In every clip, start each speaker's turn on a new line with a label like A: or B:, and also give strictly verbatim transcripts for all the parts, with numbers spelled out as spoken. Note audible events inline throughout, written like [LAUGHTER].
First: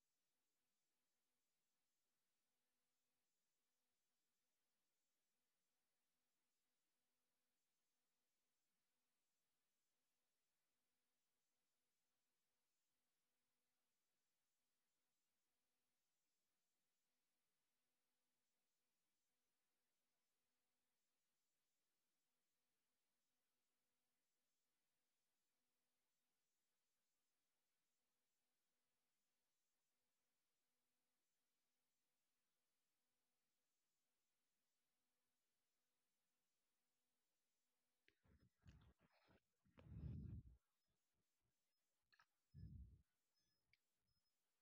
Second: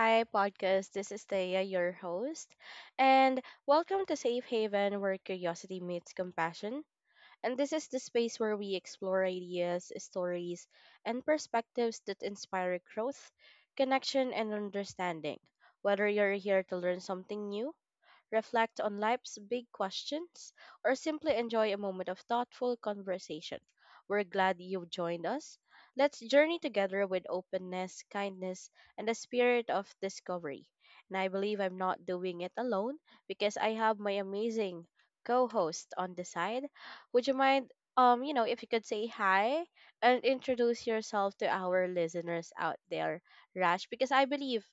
A: Hi podcast. This is Thea, your host, and welcome to Safe Haven where curiosity meets compassion. And this is the space where we explore ideas, stories, and perspectives that inspire growth, connection, and understanding. Whether you're here to learn something new, reflect on life's big questions, or simply enjoy a moment of thoughtful conversation, we're glad you've joined us. Let's journey together with openness, kindness, and a spirit of discovery. And I believe I'm not doing it alone because I have my amazing co-host on the side. Would you mind um, you know, if you could say hi and introduce yourself to our listeners out there, Rash, because I believe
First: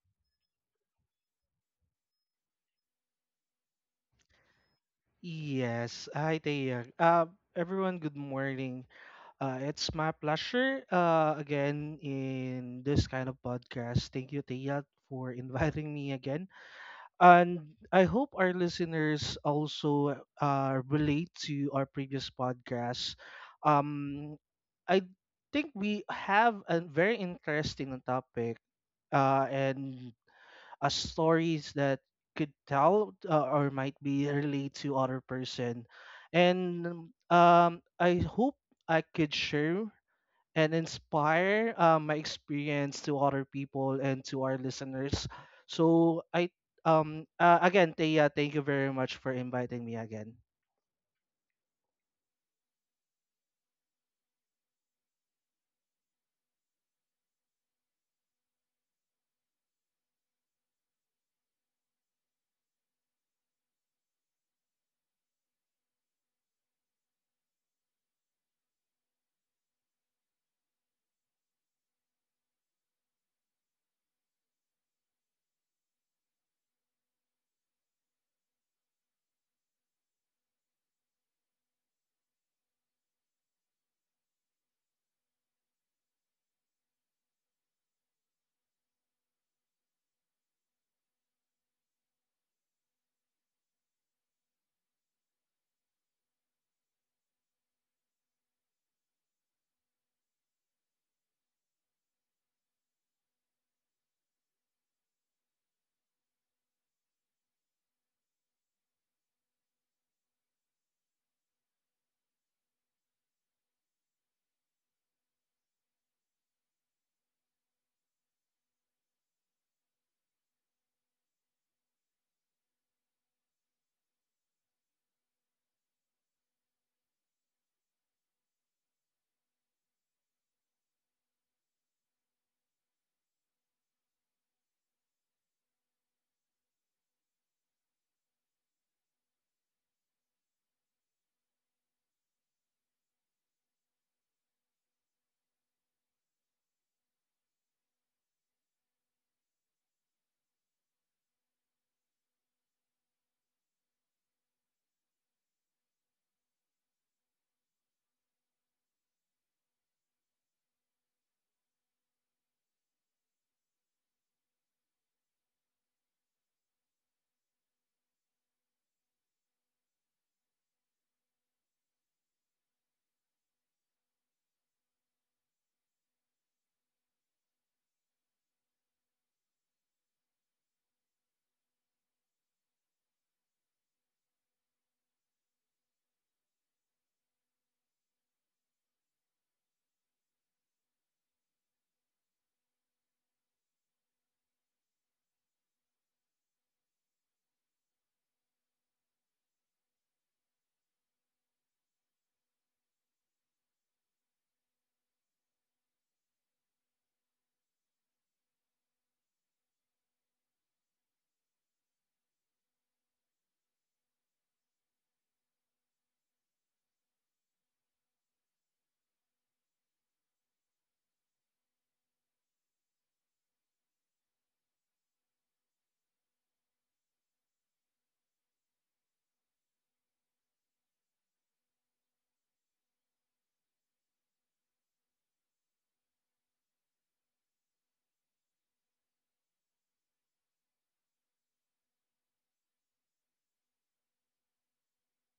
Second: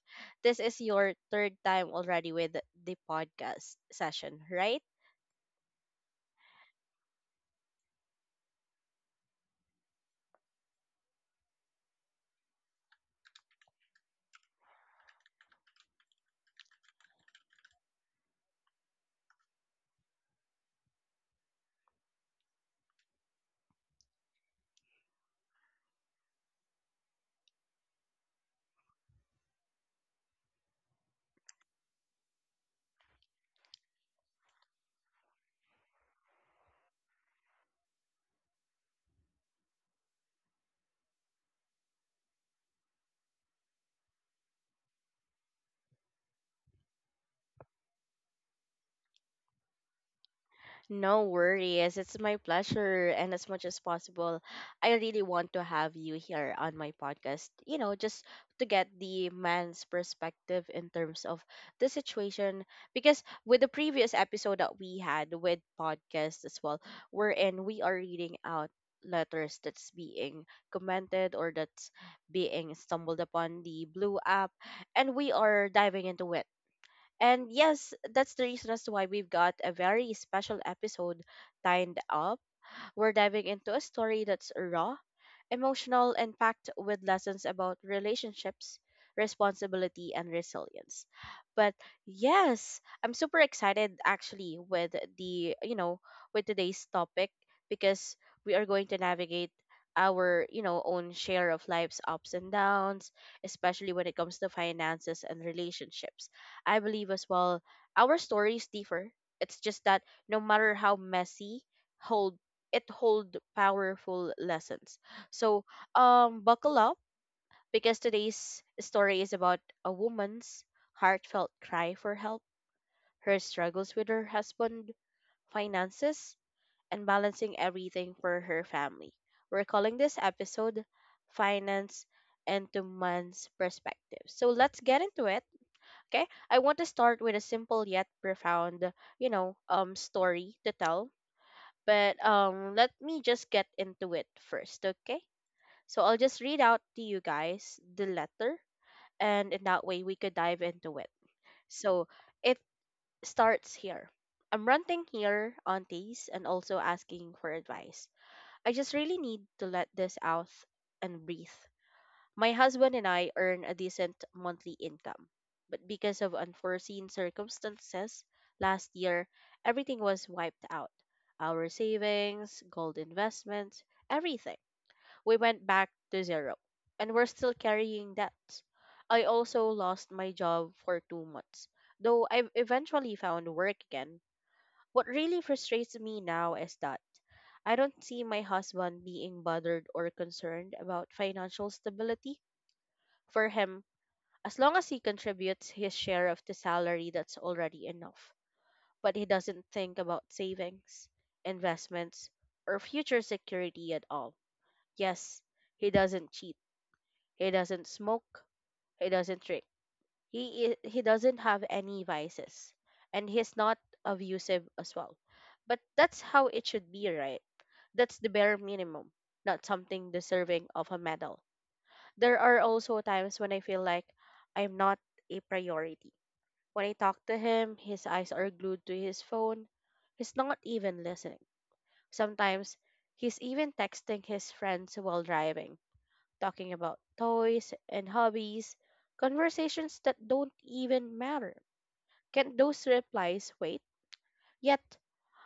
A: this is your third time already with the podcast session, right?
B: Yes, hi there. Uh, everyone, good morning. Uh, it's my pleasure uh, again in this kind of podcast. Thank you, Tia, for [LAUGHS] inviting me again. And I hope our listeners also uh, relate to our previous podcast. Um, I think we have a very interesting topic uh, and uh, stories that could tell uh, or might be relate to other person and um, I hope I could share and inspire uh, my experience to other people and to our listeners so I um uh, again Thea, thank you very much for inviting me again.
A: No worries. It's my pleasure. And as much as possible, I really want to have you here on my podcast, you know, just to get the man's perspective in terms of the situation. Because with the previous episode that we had with podcast as well, wherein we are reading out letters that's being commented or that's being stumbled upon the blue app and we are diving into it, and yes, that's the reason as to why we've got a very special episode lined up. We're diving into a story that's raw, emotional impact with lessons about relationships, responsibility, and resilience. But yes, I'm super excited actually with the, you know, with today's topic because we are going to navigate our, you know, own share of life's ups and downs, especially when it comes to finances and relationships. I believe as well our stories differ. It's just that no matter how messy, hold it hold powerful lessons. So, um, buckle up, because today's story is about a woman's heartfelt cry for help, her struggles with her husband, finances, and balancing everything for her family. We're calling this episode Finance into Man's Perspective. So let's get into it. Okay. I want to start with a simple yet profound, you know, um story to tell. But um let me just get into it first, okay? So I'll just read out to you guys the letter, and in that way we could dive into it. So it starts here. I'm ranting here, aunties, and also asking for advice. I just really need to let this out and breathe. My husband and I earn a decent monthly income, but because of unforeseen circumstances last year, everything was wiped out. Our savings, gold investments, everything. We went back to zero, and we're still carrying debts. I also lost my job for two months, though I eventually found work again. What really frustrates me now is that I don't see my husband being bothered or concerned about financial stability. For him, as long as he contributes his share of the salary, that's already enough. But he doesn't think about savings, investments, or future security at all. Yes, he doesn't cheat, he doesn't smoke. He doesn't drink. He i- he doesn't have any vices, and he's not abusive as well. But that's how it should be, right? That's the bare minimum, not something deserving of a medal. There are also times when I feel like I'm not a priority. When I talk to him, his eyes are glued to his phone. He's not even listening. Sometimes he's even texting his friends while driving, talking about toys and hobbies, conversations that don't even matter. Can those replies wait? Yet,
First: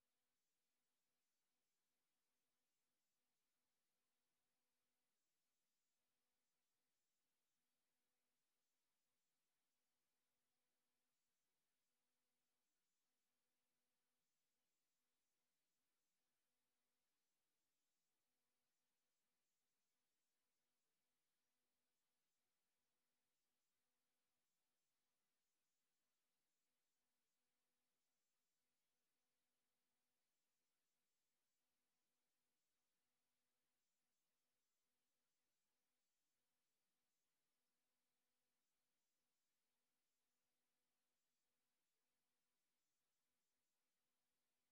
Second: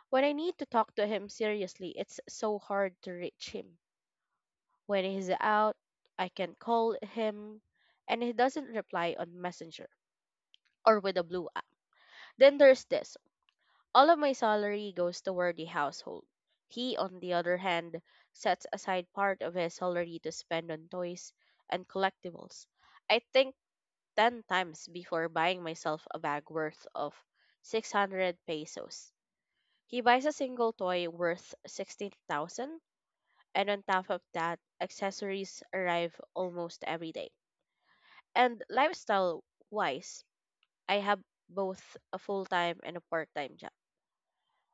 A: when I need to talk to him seriously, it's so hard to reach him. When he's out, I can call him and he doesn't reply on Messenger or with a blue app. Then there's this. All of my salary goes toward the household. He, on the other hand, sets aside part of his salary to spend on toys and collectibles. I think ten times before buying myself a bag worth of six hundred pesos. He buys a single toy worth sixteen thousand, and on top of that, accessories arrive almost every day. And lifestyle wise, I have both a full time and a part time job.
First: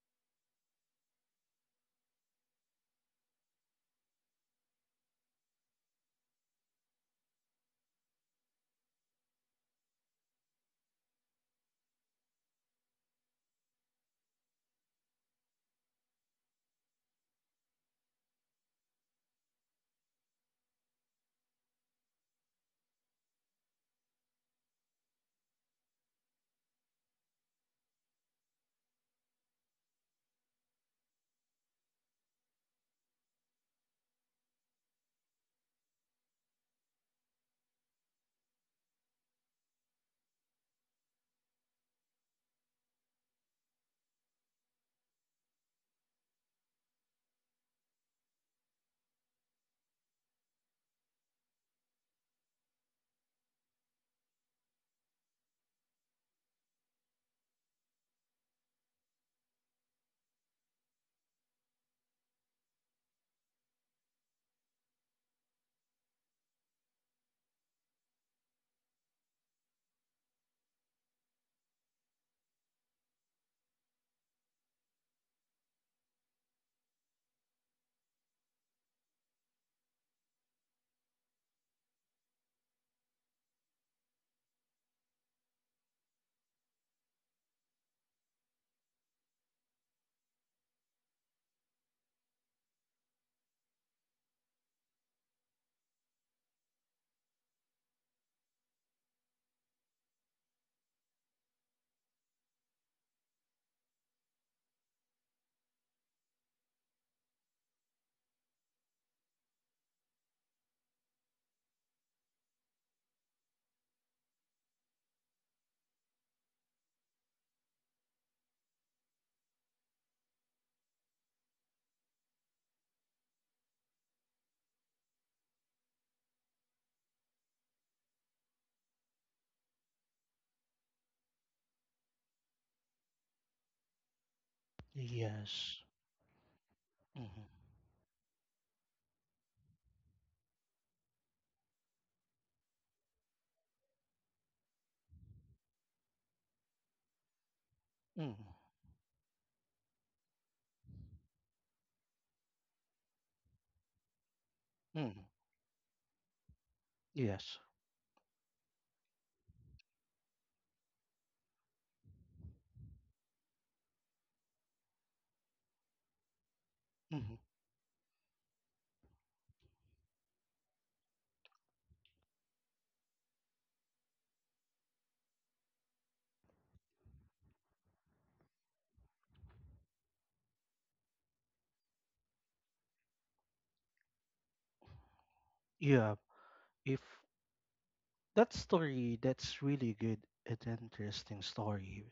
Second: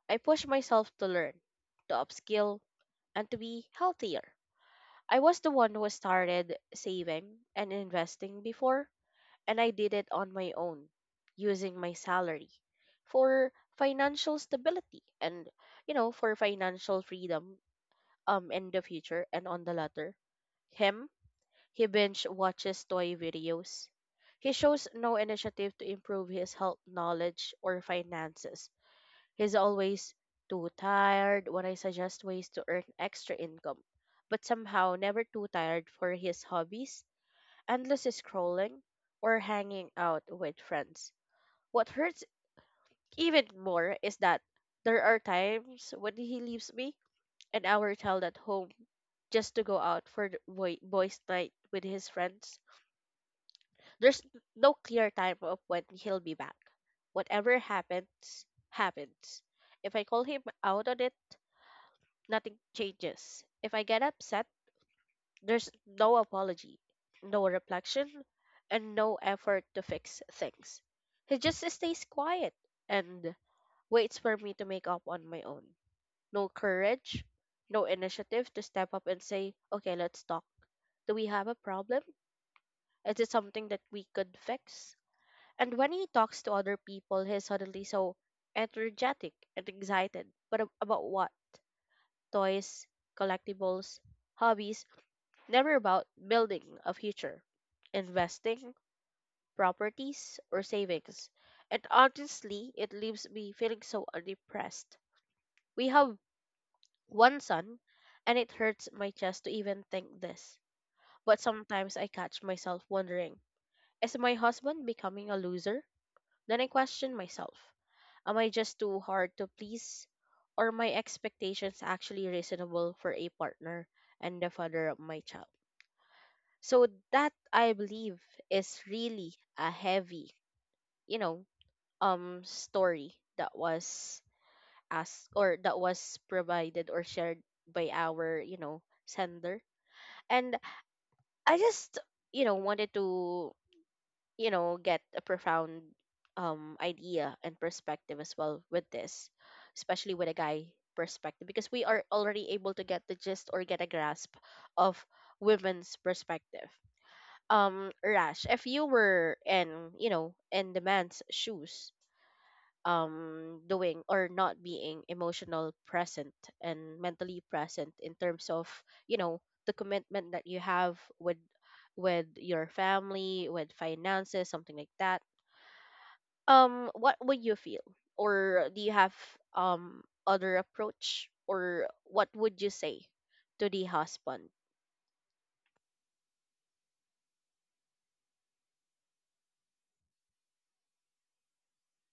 A: I push myself to learn, to upskill, and to be healthier. I was the one who started saving and investing before, and I did it on my own using my salary for financial stability and, you know for financial freedom, um in the future. And on the latter, him, he binge watches toy videos. He shows no initiative to improve his health, knowledge, or finances. He's always too tired when I suggest ways to earn extra income, but somehow never too tired for his hobbies, endless scrolling, or hanging out with friends. What hurts even more is that there are times when he leaves me an hour child at home just to go out for the boy, boys' night with his friends. There's n- no clear time of when he'll be back. Whatever happens, happens. If I call him out on it, nothing changes. If I get upset, there's no apology, no reflection, and no effort to fix things. He just stays quiet and waits for me to make up on my own. No courage, no initiative to step up and say, okay, let's talk. Do we have a problem? Is it something that we could fix? And when he talks to other people, he's suddenly so energetic and excited. But ab- about what? Toys, collectibles, hobbies. Never about building a future, investing, properties, or savings. And honestly, it leaves me feeling so unimpressed. We have one son, and it hurts my chest to even think this. But sometimes I catch myself wondering, is my husband becoming a loser? Then I question myself, am I just too hard to please? Or my expectations actually reasonable for a partner and the father of my child? So that, I believe, is really a heavy, you know, um story that was asked or that
B: Yes.
A: was provided or shared
B: Mm-hmm.
A: by our, you know, sender. And I just, you know, wanted to, you know, get a profound um idea and perspective as
B: Mm-hmm.
A: well with this, especially with a guy perspective, because we are already able to get the gist or get a grasp of
B: Mm-hmm.
A: women's perspective.
B: Yes.
A: um Rash, if you were in you know in the man's shoes, um doing or not being emotional present and
B: Mm-hmm.
A: mentally present in terms of, you know the commitment that you have with with your family, with finances, something like that, um what would you feel? Or do you have um other approach or what would you say to the husband?
B: yeah if that story, that's really good, an interesting story.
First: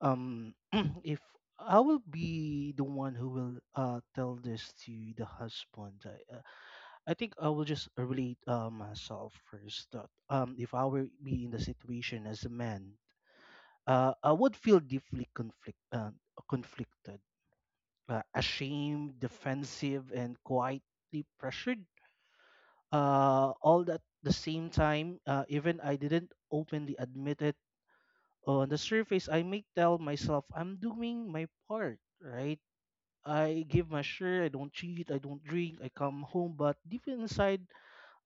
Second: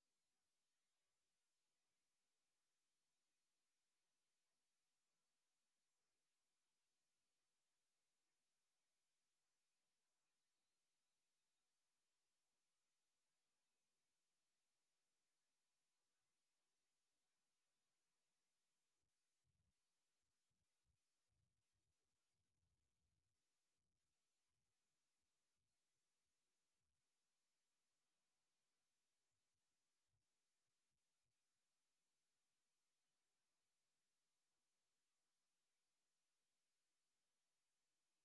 B: um [CLEARS THROAT] if I will be the one who will uh tell this to the husband. I, uh, I think I will just relate uh, myself first. That um, if I were be in the situation as a man, uh, I would feel deeply conflict uh, conflicted, uh, ashamed, defensive, and quietly pressured. Uh, all at the same time, uh, even I didn't openly admit it. On the surface, I may tell myself I'm doing my part, right? I give my share. I don't cheat. I don't drink. I come home, but deep inside,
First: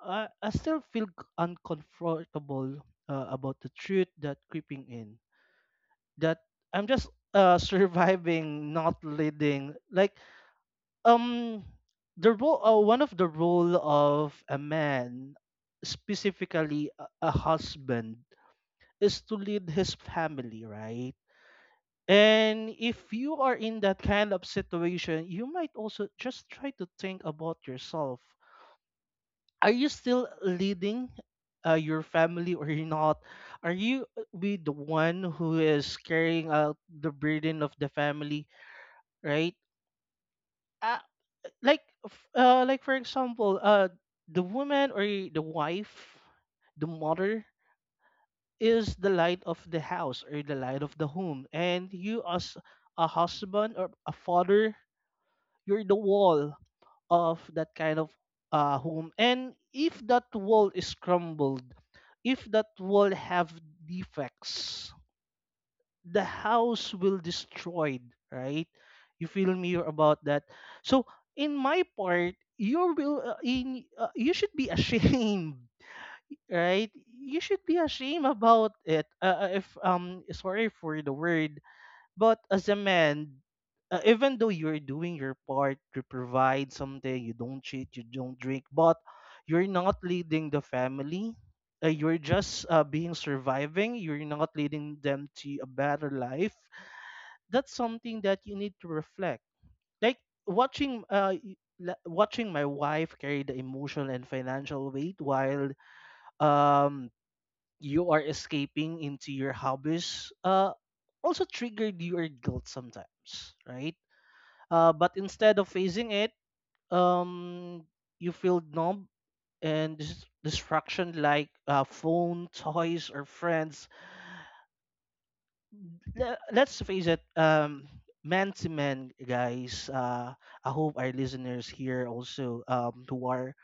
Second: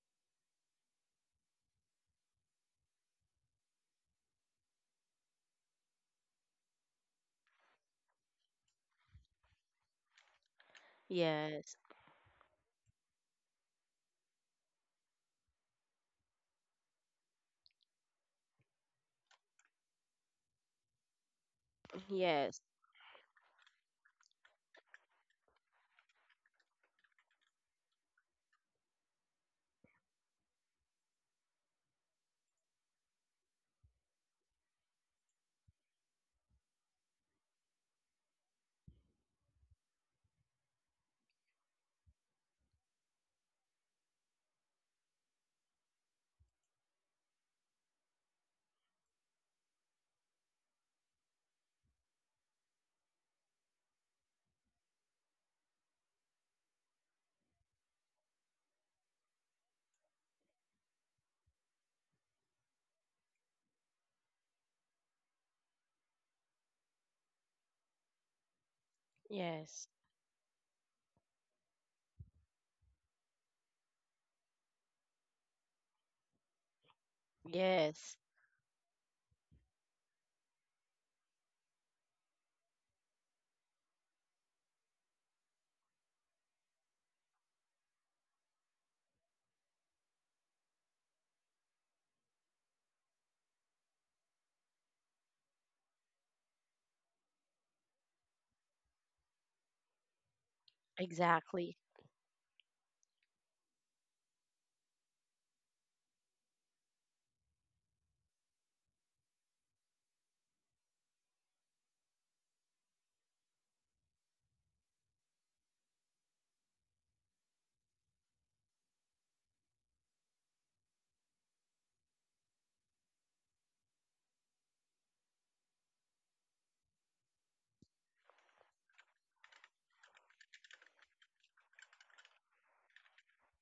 B: I, I still feel c- uncomfortable uh, about the truth that creeping in. That I'm just uh, [LAUGHS] surviving, not leading. Like um,
A: Yes.
B: the role, uh, one of the role of a man, specifically a, a husband, is to lead his family, right?
A: Yes.
B: And if you are in that kind of situation, you might also just try to think about yourself. Are you still leading uh, your family or you're not? Are you uh, be the one who is carrying out the burden of the family, right? Uh, like, f- uh, like for example, uh, the woman or the wife, the mother is the light of the house or the light of the home, and you as a husband or a father, you're the wall of that kind of uh, home. And if that wall is crumbled, if that wall have defects, the house will destroyed, right? You feel me
A: Yes.
B: about that? So in my part, you will uh, in uh, you should be ashamed, [LAUGHS] right? You should be
A: Yes.
B: ashamed about it. Uh, uh, if um sorry for the word, but as a man, uh, even though you're doing your part, you provide something, you don't cheat, you don't drink, but you're not leading the family. Uh, you're just uh, being surviving. You're not leading them to a better life. That's something that you need to reflect. Like watching, uh, y-
A: Exactly.
B: la- watching my wife carry the emotional and financial weight while um you are escaping into your hobbies uh also triggered your guilt sometimes, right? Uh but instead of facing it, um you feel numb and dis- distraction like uh, phone, toys, or friends. Le- let's face it, um, man to man, guys. Uh, I hope our listeners here also, um, who are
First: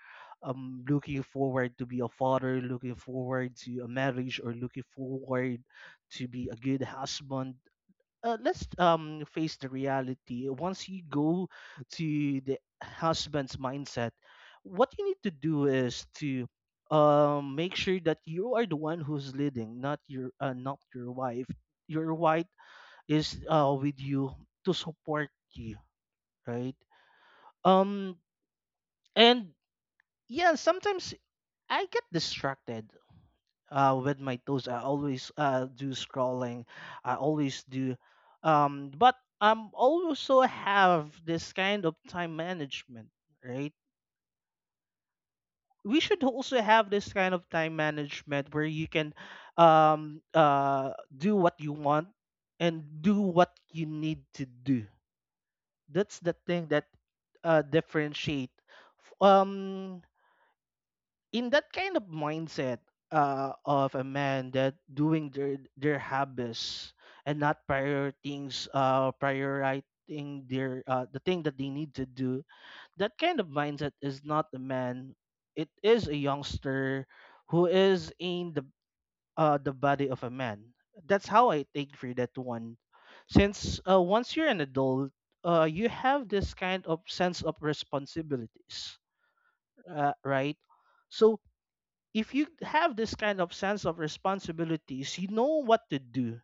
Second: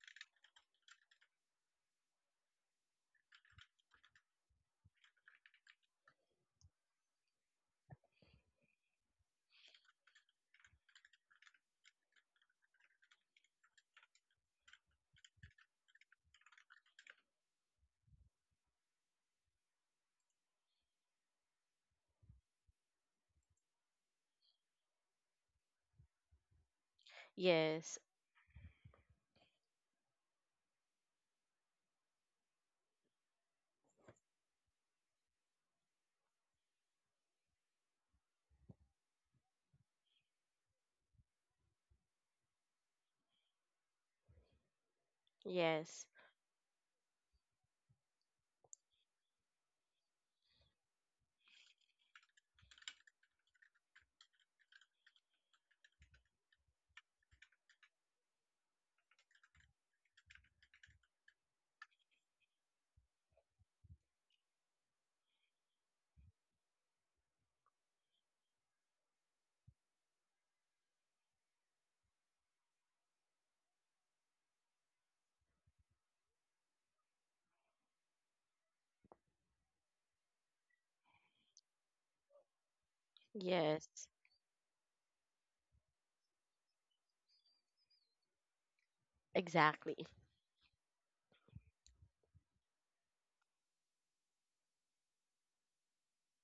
B: um, looking forward to be a father, looking forward to a marriage, or looking forward to be a good husband, uh, let's um face the reality. Once you go to the husband's mindset, what you need to do is to um make sure that you are the one who's leading, not your uh, not your wife. Your wife is uh with you to support you, right?
A: Yes.
B: Um and yeah, sometimes I get distracted uh, with my toes. I always uh, do scrolling. I always do. Um, but I'm also have this kind of time management, right? We
A: Yes.
B: should also have this kind of time management where you can um, uh, do what you want and do what you need to do. That's the thing that uh, differentiate. Um, in that kind of mindset uh, of a man that doing their their habits and not prior things uh prioritizing their uh, the thing that they need to do, that kind of mindset is not a man, it is a youngster who is in the uh the body of a man. That's how I think for that one. Since uh,
A: Yes.
B: once you're an adult, uh you have this kind of sense of responsibilities,
A: Exactly.
B: uh, right? So if you have this kind of sense of responsibilities, you know what to do.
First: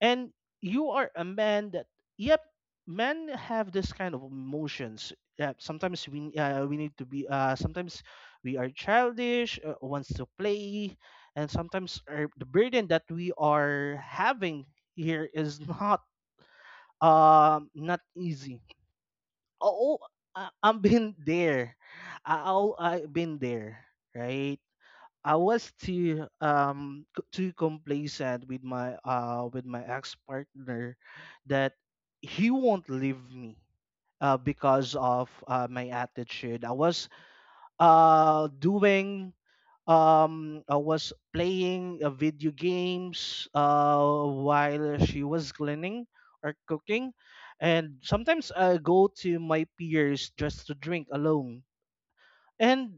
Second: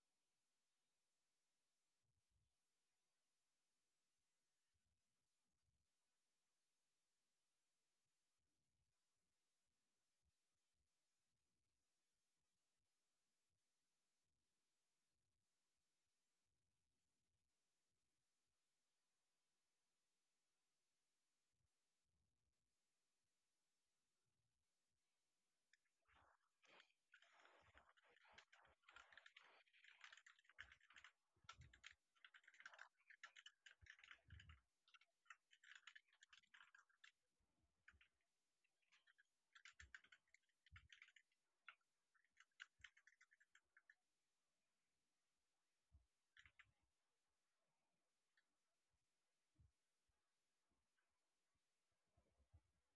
B: And you are a man that, yep, men have this kind of emotions. Yeah, sometimes we uh, we need to be uh sometimes we are childish, uh, wants to play, and sometimes our, the burden that we are having here is [LAUGHS] not um not easy. Oh, oh, I, I've been there. I, I'll- I've been there, right? I was too um c- too complacent with my uh with my ex partner that he won't leave me uh, because of uh, my attitude. I was uh doing um I was playing uh, video games uh while she was cleaning or cooking, and sometimes I go to my peers just to drink alone, and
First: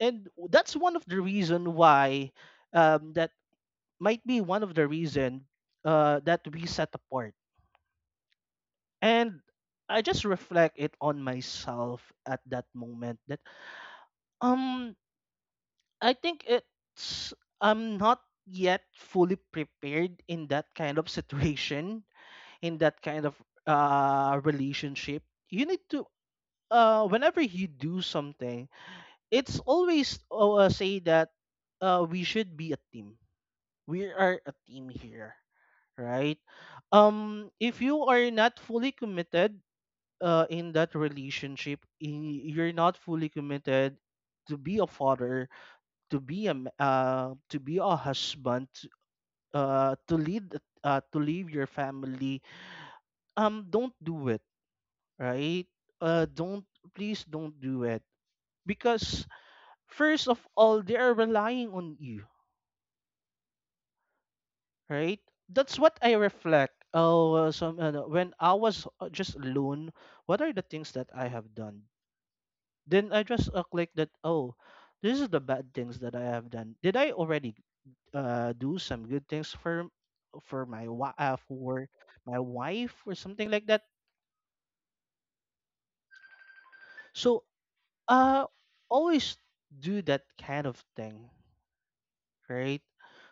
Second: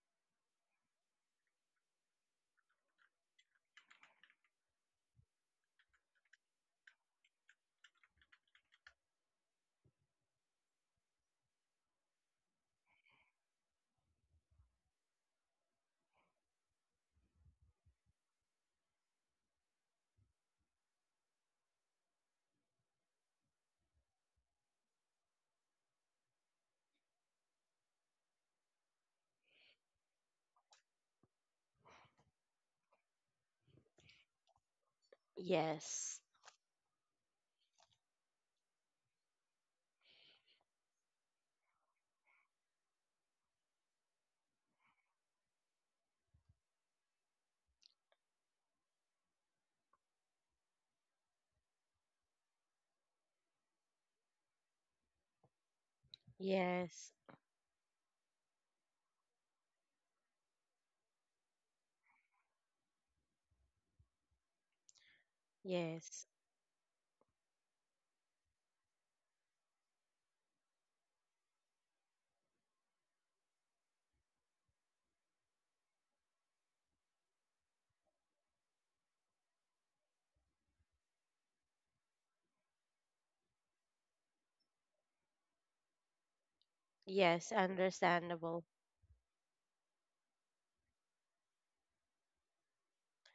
B: and that's one of the reason why um, that might be one of the reason uh, that we set apart. And I just reflect it on myself at that moment that um I think it's I'm not yet fully prepared in that kind of situation [LAUGHS] in that kind of uh relationship. You need to uh whenever you do something, it's always uh, say that uh we should be a team. We are a team here,
A: Yes.
B: right? Um, if you are not fully committed uh, in that relationship, i- you're not fully committed to be a father, to be a m- uh, to be a husband, uh, to lead uh, to leave your family. Um, don't do it, right? Uh, don't
A: Yes.
B: please don't do it because first of all they are relying on you, right? That's what I
A: Yes.
B: reflect. Oh, uh, some uh, When I was uh, just alone, what are the things that I have done? Then I just uh, click that. Oh, this is the bad things that I have done. Did I already uh do some good things for for my wa- uh, for my wife or something like that? So
A: Yes.
B: uh,
A: Understandable.
B: always do that kind of thing, right?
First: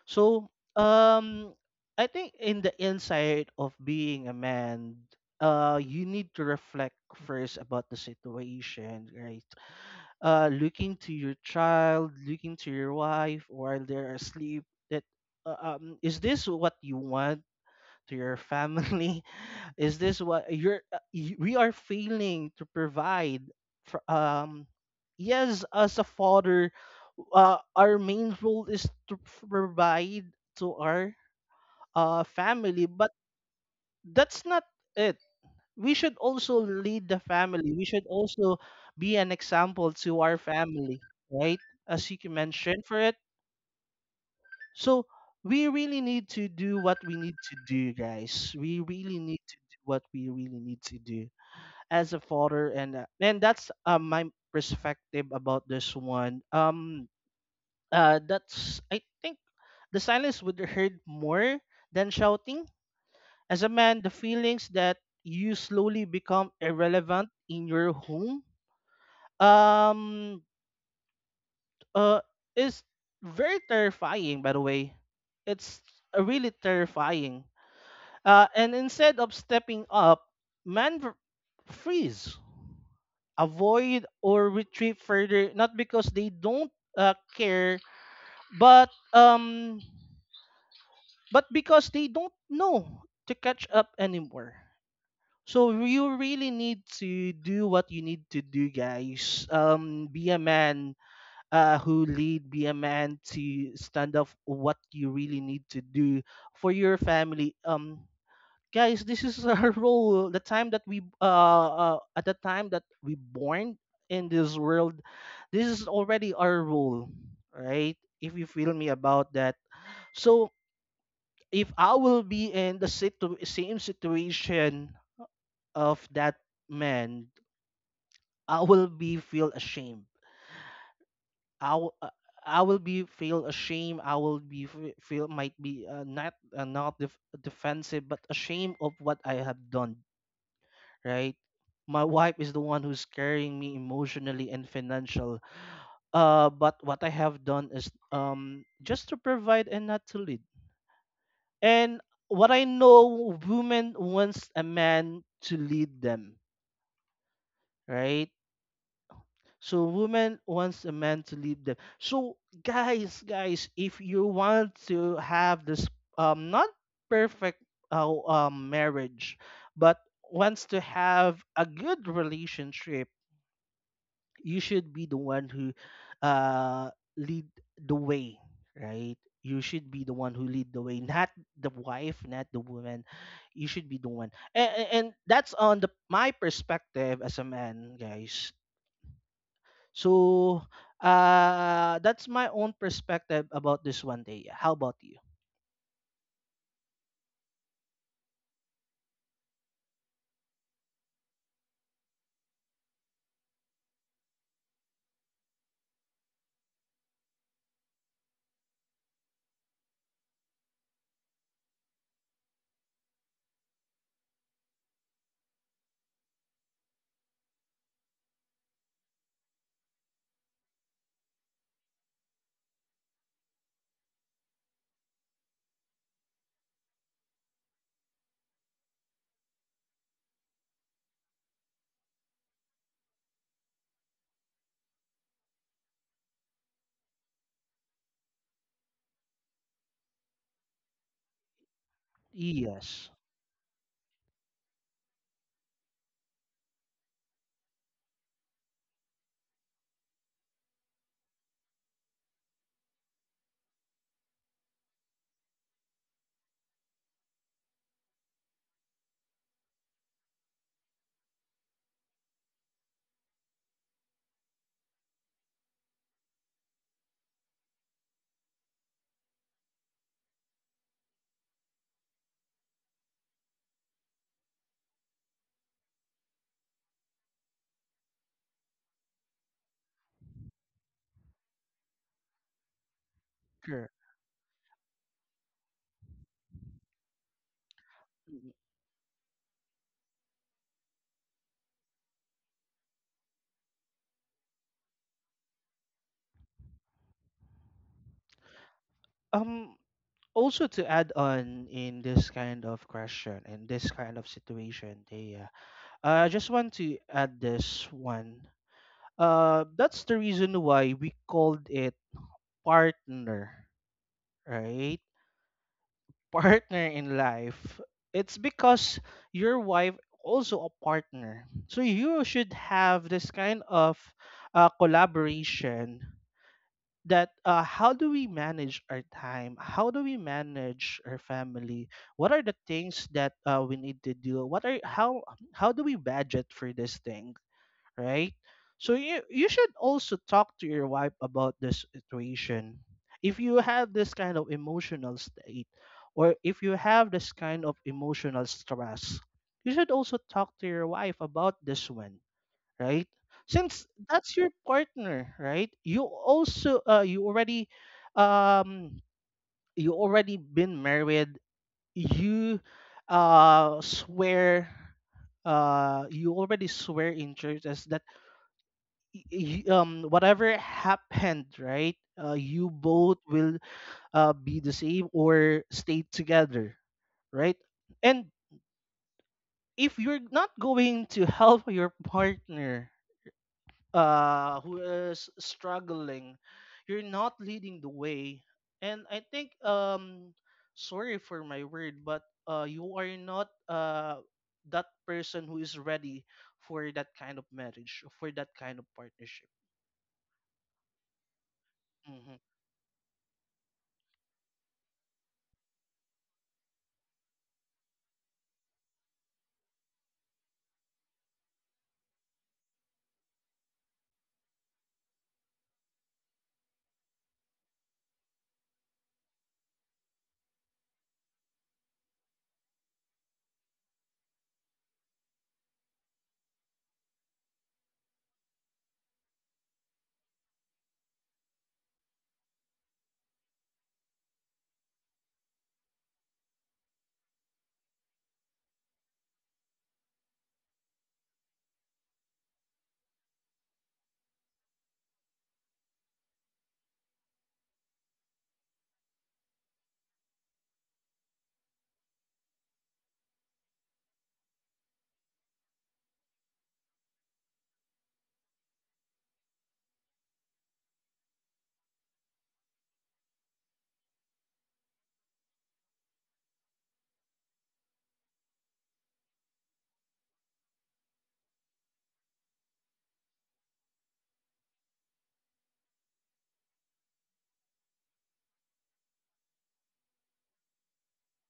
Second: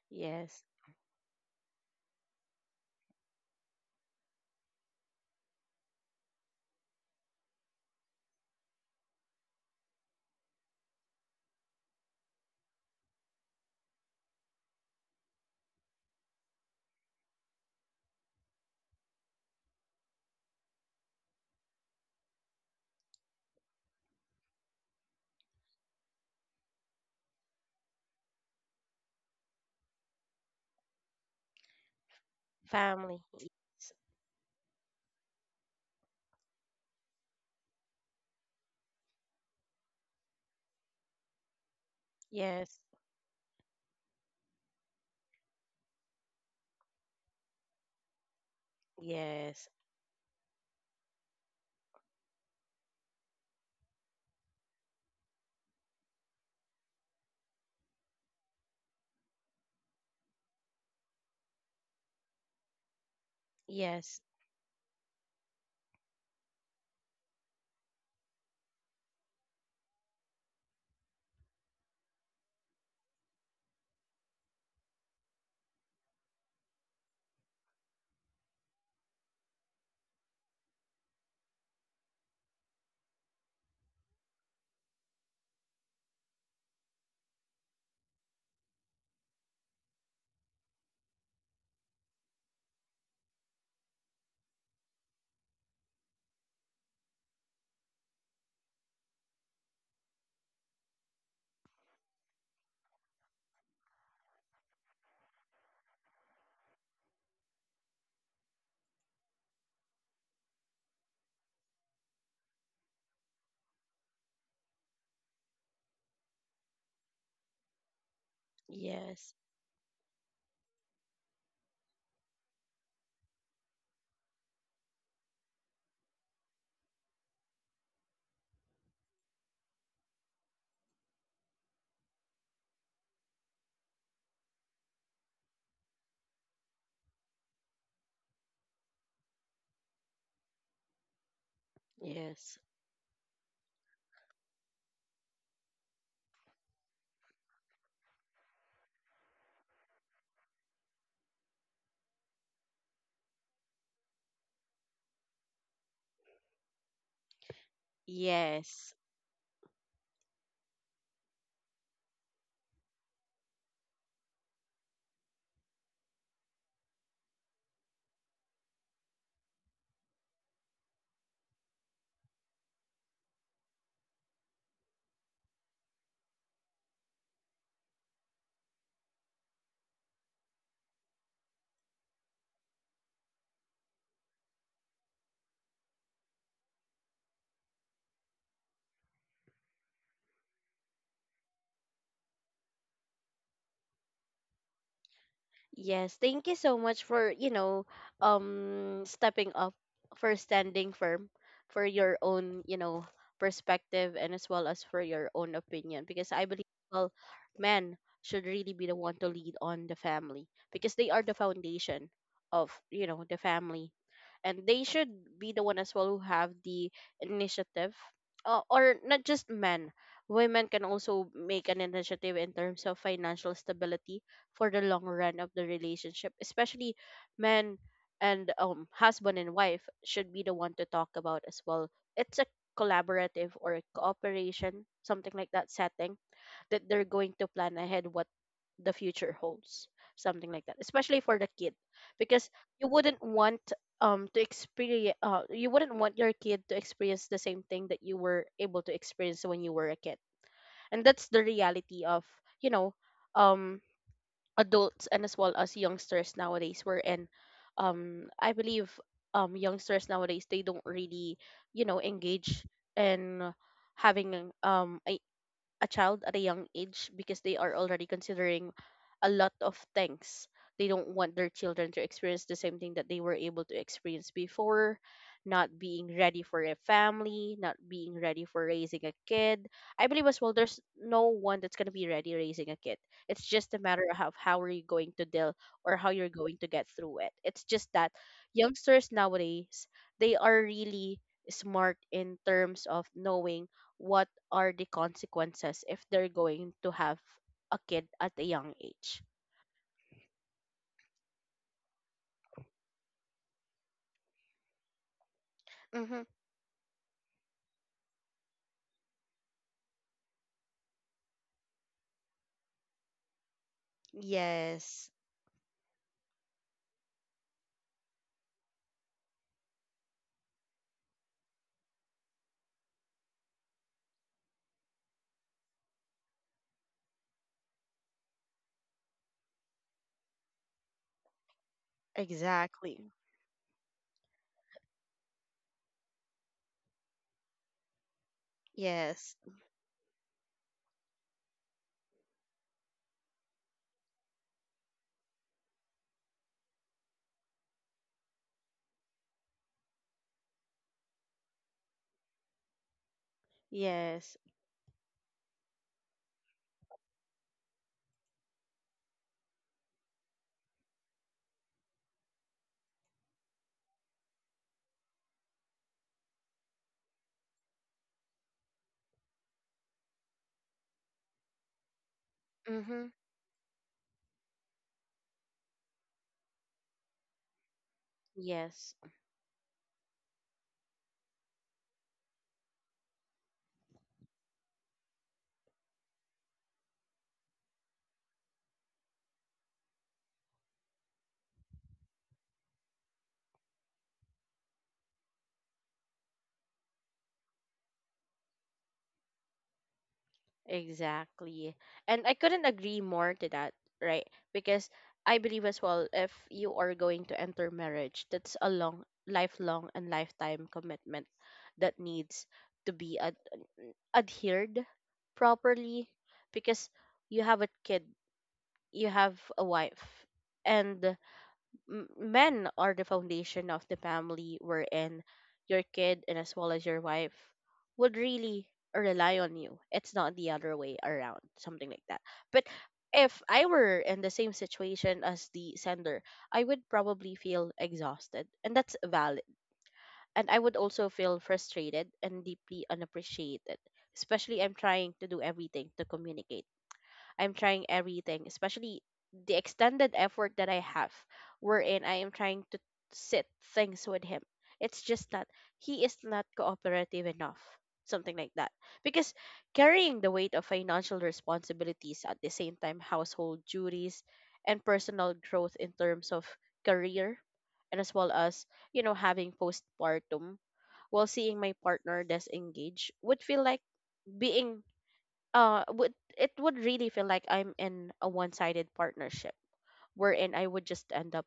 B: So,
A: Yes.
B: um, I think in the inside of being a man, uh, you need to reflect first about the situation, right? Uh, looking to your child, looking to your wife while they're asleep. That uh, um, is this what you want to your family? [LAUGHS] Is this what you're? uh, y- We are failing to provide. For, um, yes, as a father, uh, our main role is to provide to our uh family, but
A: Family.
B: that's not it. We should also lead the family. We should also be an example to our family, right? As you
A: Yes.
B: mentioned, for it. So we really need to do what we need to do, guys. We really need to
A: Yes.
B: do what we really need to do as a father, and uh, and that's uh, my perspective about this one. Um, uh, that's I think the silence would hurt more than shouting. As a man, the
A: Yes.
B: feelings that you slowly become irrelevant in your home, um, uh, is very terrifying. By the way, it's uh, really terrifying. Uh, and instead of stepping up, man v- freeze, avoid or retreat further, not because they don't uh, care, but um, but because they don't know to catch up anymore. So you really need to do what you need to do, guys. Um, be a man uh, who lead. Be a man to stand up for what you really need to do for your family. Um, guys, this is our [LAUGHS] role. The time that we uh, uh at the time that we born in this world, this is already our role, right? If you feel me about
A: Yes.
B: that. So if I will be in the situ- same situation of that man, I will be feel ashamed. i will uh, I will be feel ashamed. I will be fe- feel might be uh, not uh, not def- defensive, but ashamed of what I have done, right? My
A: Yes.
B: wife is the
A: Yes.
B: one who's carrying me emotionally and financial. Uh, but what I have done is um just to provide and not to lead. And what I know, woman wants a man to lead them, right?
A: Yes,
B: So woman wants a man to lead them. So guys, guys, if you want to have this um not perfect uh, um marriage, but wants to have a good relationship, you should be the one who uh lead the way, right? You should be the one who lead the way, not the wife, not the woman. You should be the one, and, and that's on the my perspective as a man, guys. So uh that's my own perspective about this one day. How about you?
A: Yes, thank you so much for, you know, um stepping up, for standing firm for your own, you know, perspective, and as well as for your own opinion, because I believe, well, men should really be the one to lead on the family, because they are the foundation of, you know, the family, and they should be the one as well who have the initiative, uh, or not just men, women can also make an initiative in terms of financial stability for the long run of the relationship, especially men. And um husband and wife should be the one to talk about as well. It's a collaborative or a cooperation, something like that, setting that they're going to plan ahead what the future holds, something like that, especially for the kid, because you
B: Yes.
A: wouldn't want um to experience uh, you wouldn't want your kid to experience the same thing that you were able to experience when you were a kid. And that's the reality of, you know um adults and as well as youngsters nowadays. We're in, um I believe, um youngsters nowadays, they don't really, you know engage in having um a a child at a young age because they are already considering a lot of things. They don't want their children to experience the same thing that they were able to experience before, not being ready for a family, not being ready for raising a kid. I believe as well there's no one that's going to be ready raising a kid. It's just a
B: Sure.
A: matter of how are you going to deal or how you're going to get through it. It's just that youngsters nowadays, they are really smart in terms of knowing what are the consequences if they're going to have a kid at a young age.
B: um Also to add on in this kind of question, in this kind of situation, they
A: Mm-hmm.
B: Uh, I just want to add this one. Uh, that's the reason why we called it partner, right?
A: Yes,
B: [LAUGHS] Partner in life. It's because your wife also a partner. So you should have this kind of uh, collaboration, that uh, how do we manage our time? How do we manage our family? What are the things
A: exactly.
B: that uh, we need to do? What are how how do we budget for these things? Right? So you
A: Yes.
B: you should also talk to your wife about this situation. If you have this kind of emotional state or if you have this kind of emotional stress, you should also talk to your wife about this one, right? Since that's
A: Yes.
B: your partner, right? You also uh, you already um you already been married. You uh swear uh you already swear in church as that y- um whatever happened, right? Uh, you
A: Mm-hmm.
B: both will uh, be the same or stay together, right? And
A: Yes,
B: if you're not going to help your partner uh who is struggling, you're not leading the way. And I think um sorry for my word, but uh you are not uh that person who is ready for that kind of marriage, for that kind of partnership.
A: exactly. And I
B: Hmm.
A: couldn't agree more to that, right? Because I believe as well, if you are going to enter marriage, that's a long, lifelong, and lifetime commitment that needs to be a adhered properly, because you have a kid, you have a wife, and m- men are the foundation of the family, wherein your kid and as well as your wife would really rely on you. It's not the other way around, something like that. But if I were in the same situation as the sender, I would probably feel exhausted, and that's valid and I would also feel frustrated and deeply unappreciated. Especially, I'm trying to do everything to communicate. I'm trying everything, especially the extended effort that I have, wherein I am trying to sit things with him. It's just that he is not cooperative enough, something like that. Because carrying the weight of financial responsibilities at the same time, household duties and personal growth in terms of career, and as well as, you know, having postpartum while seeing my partner disengage would feel like being uh would it would really feel like I'm in a one-sided partnership wherein I would just end up,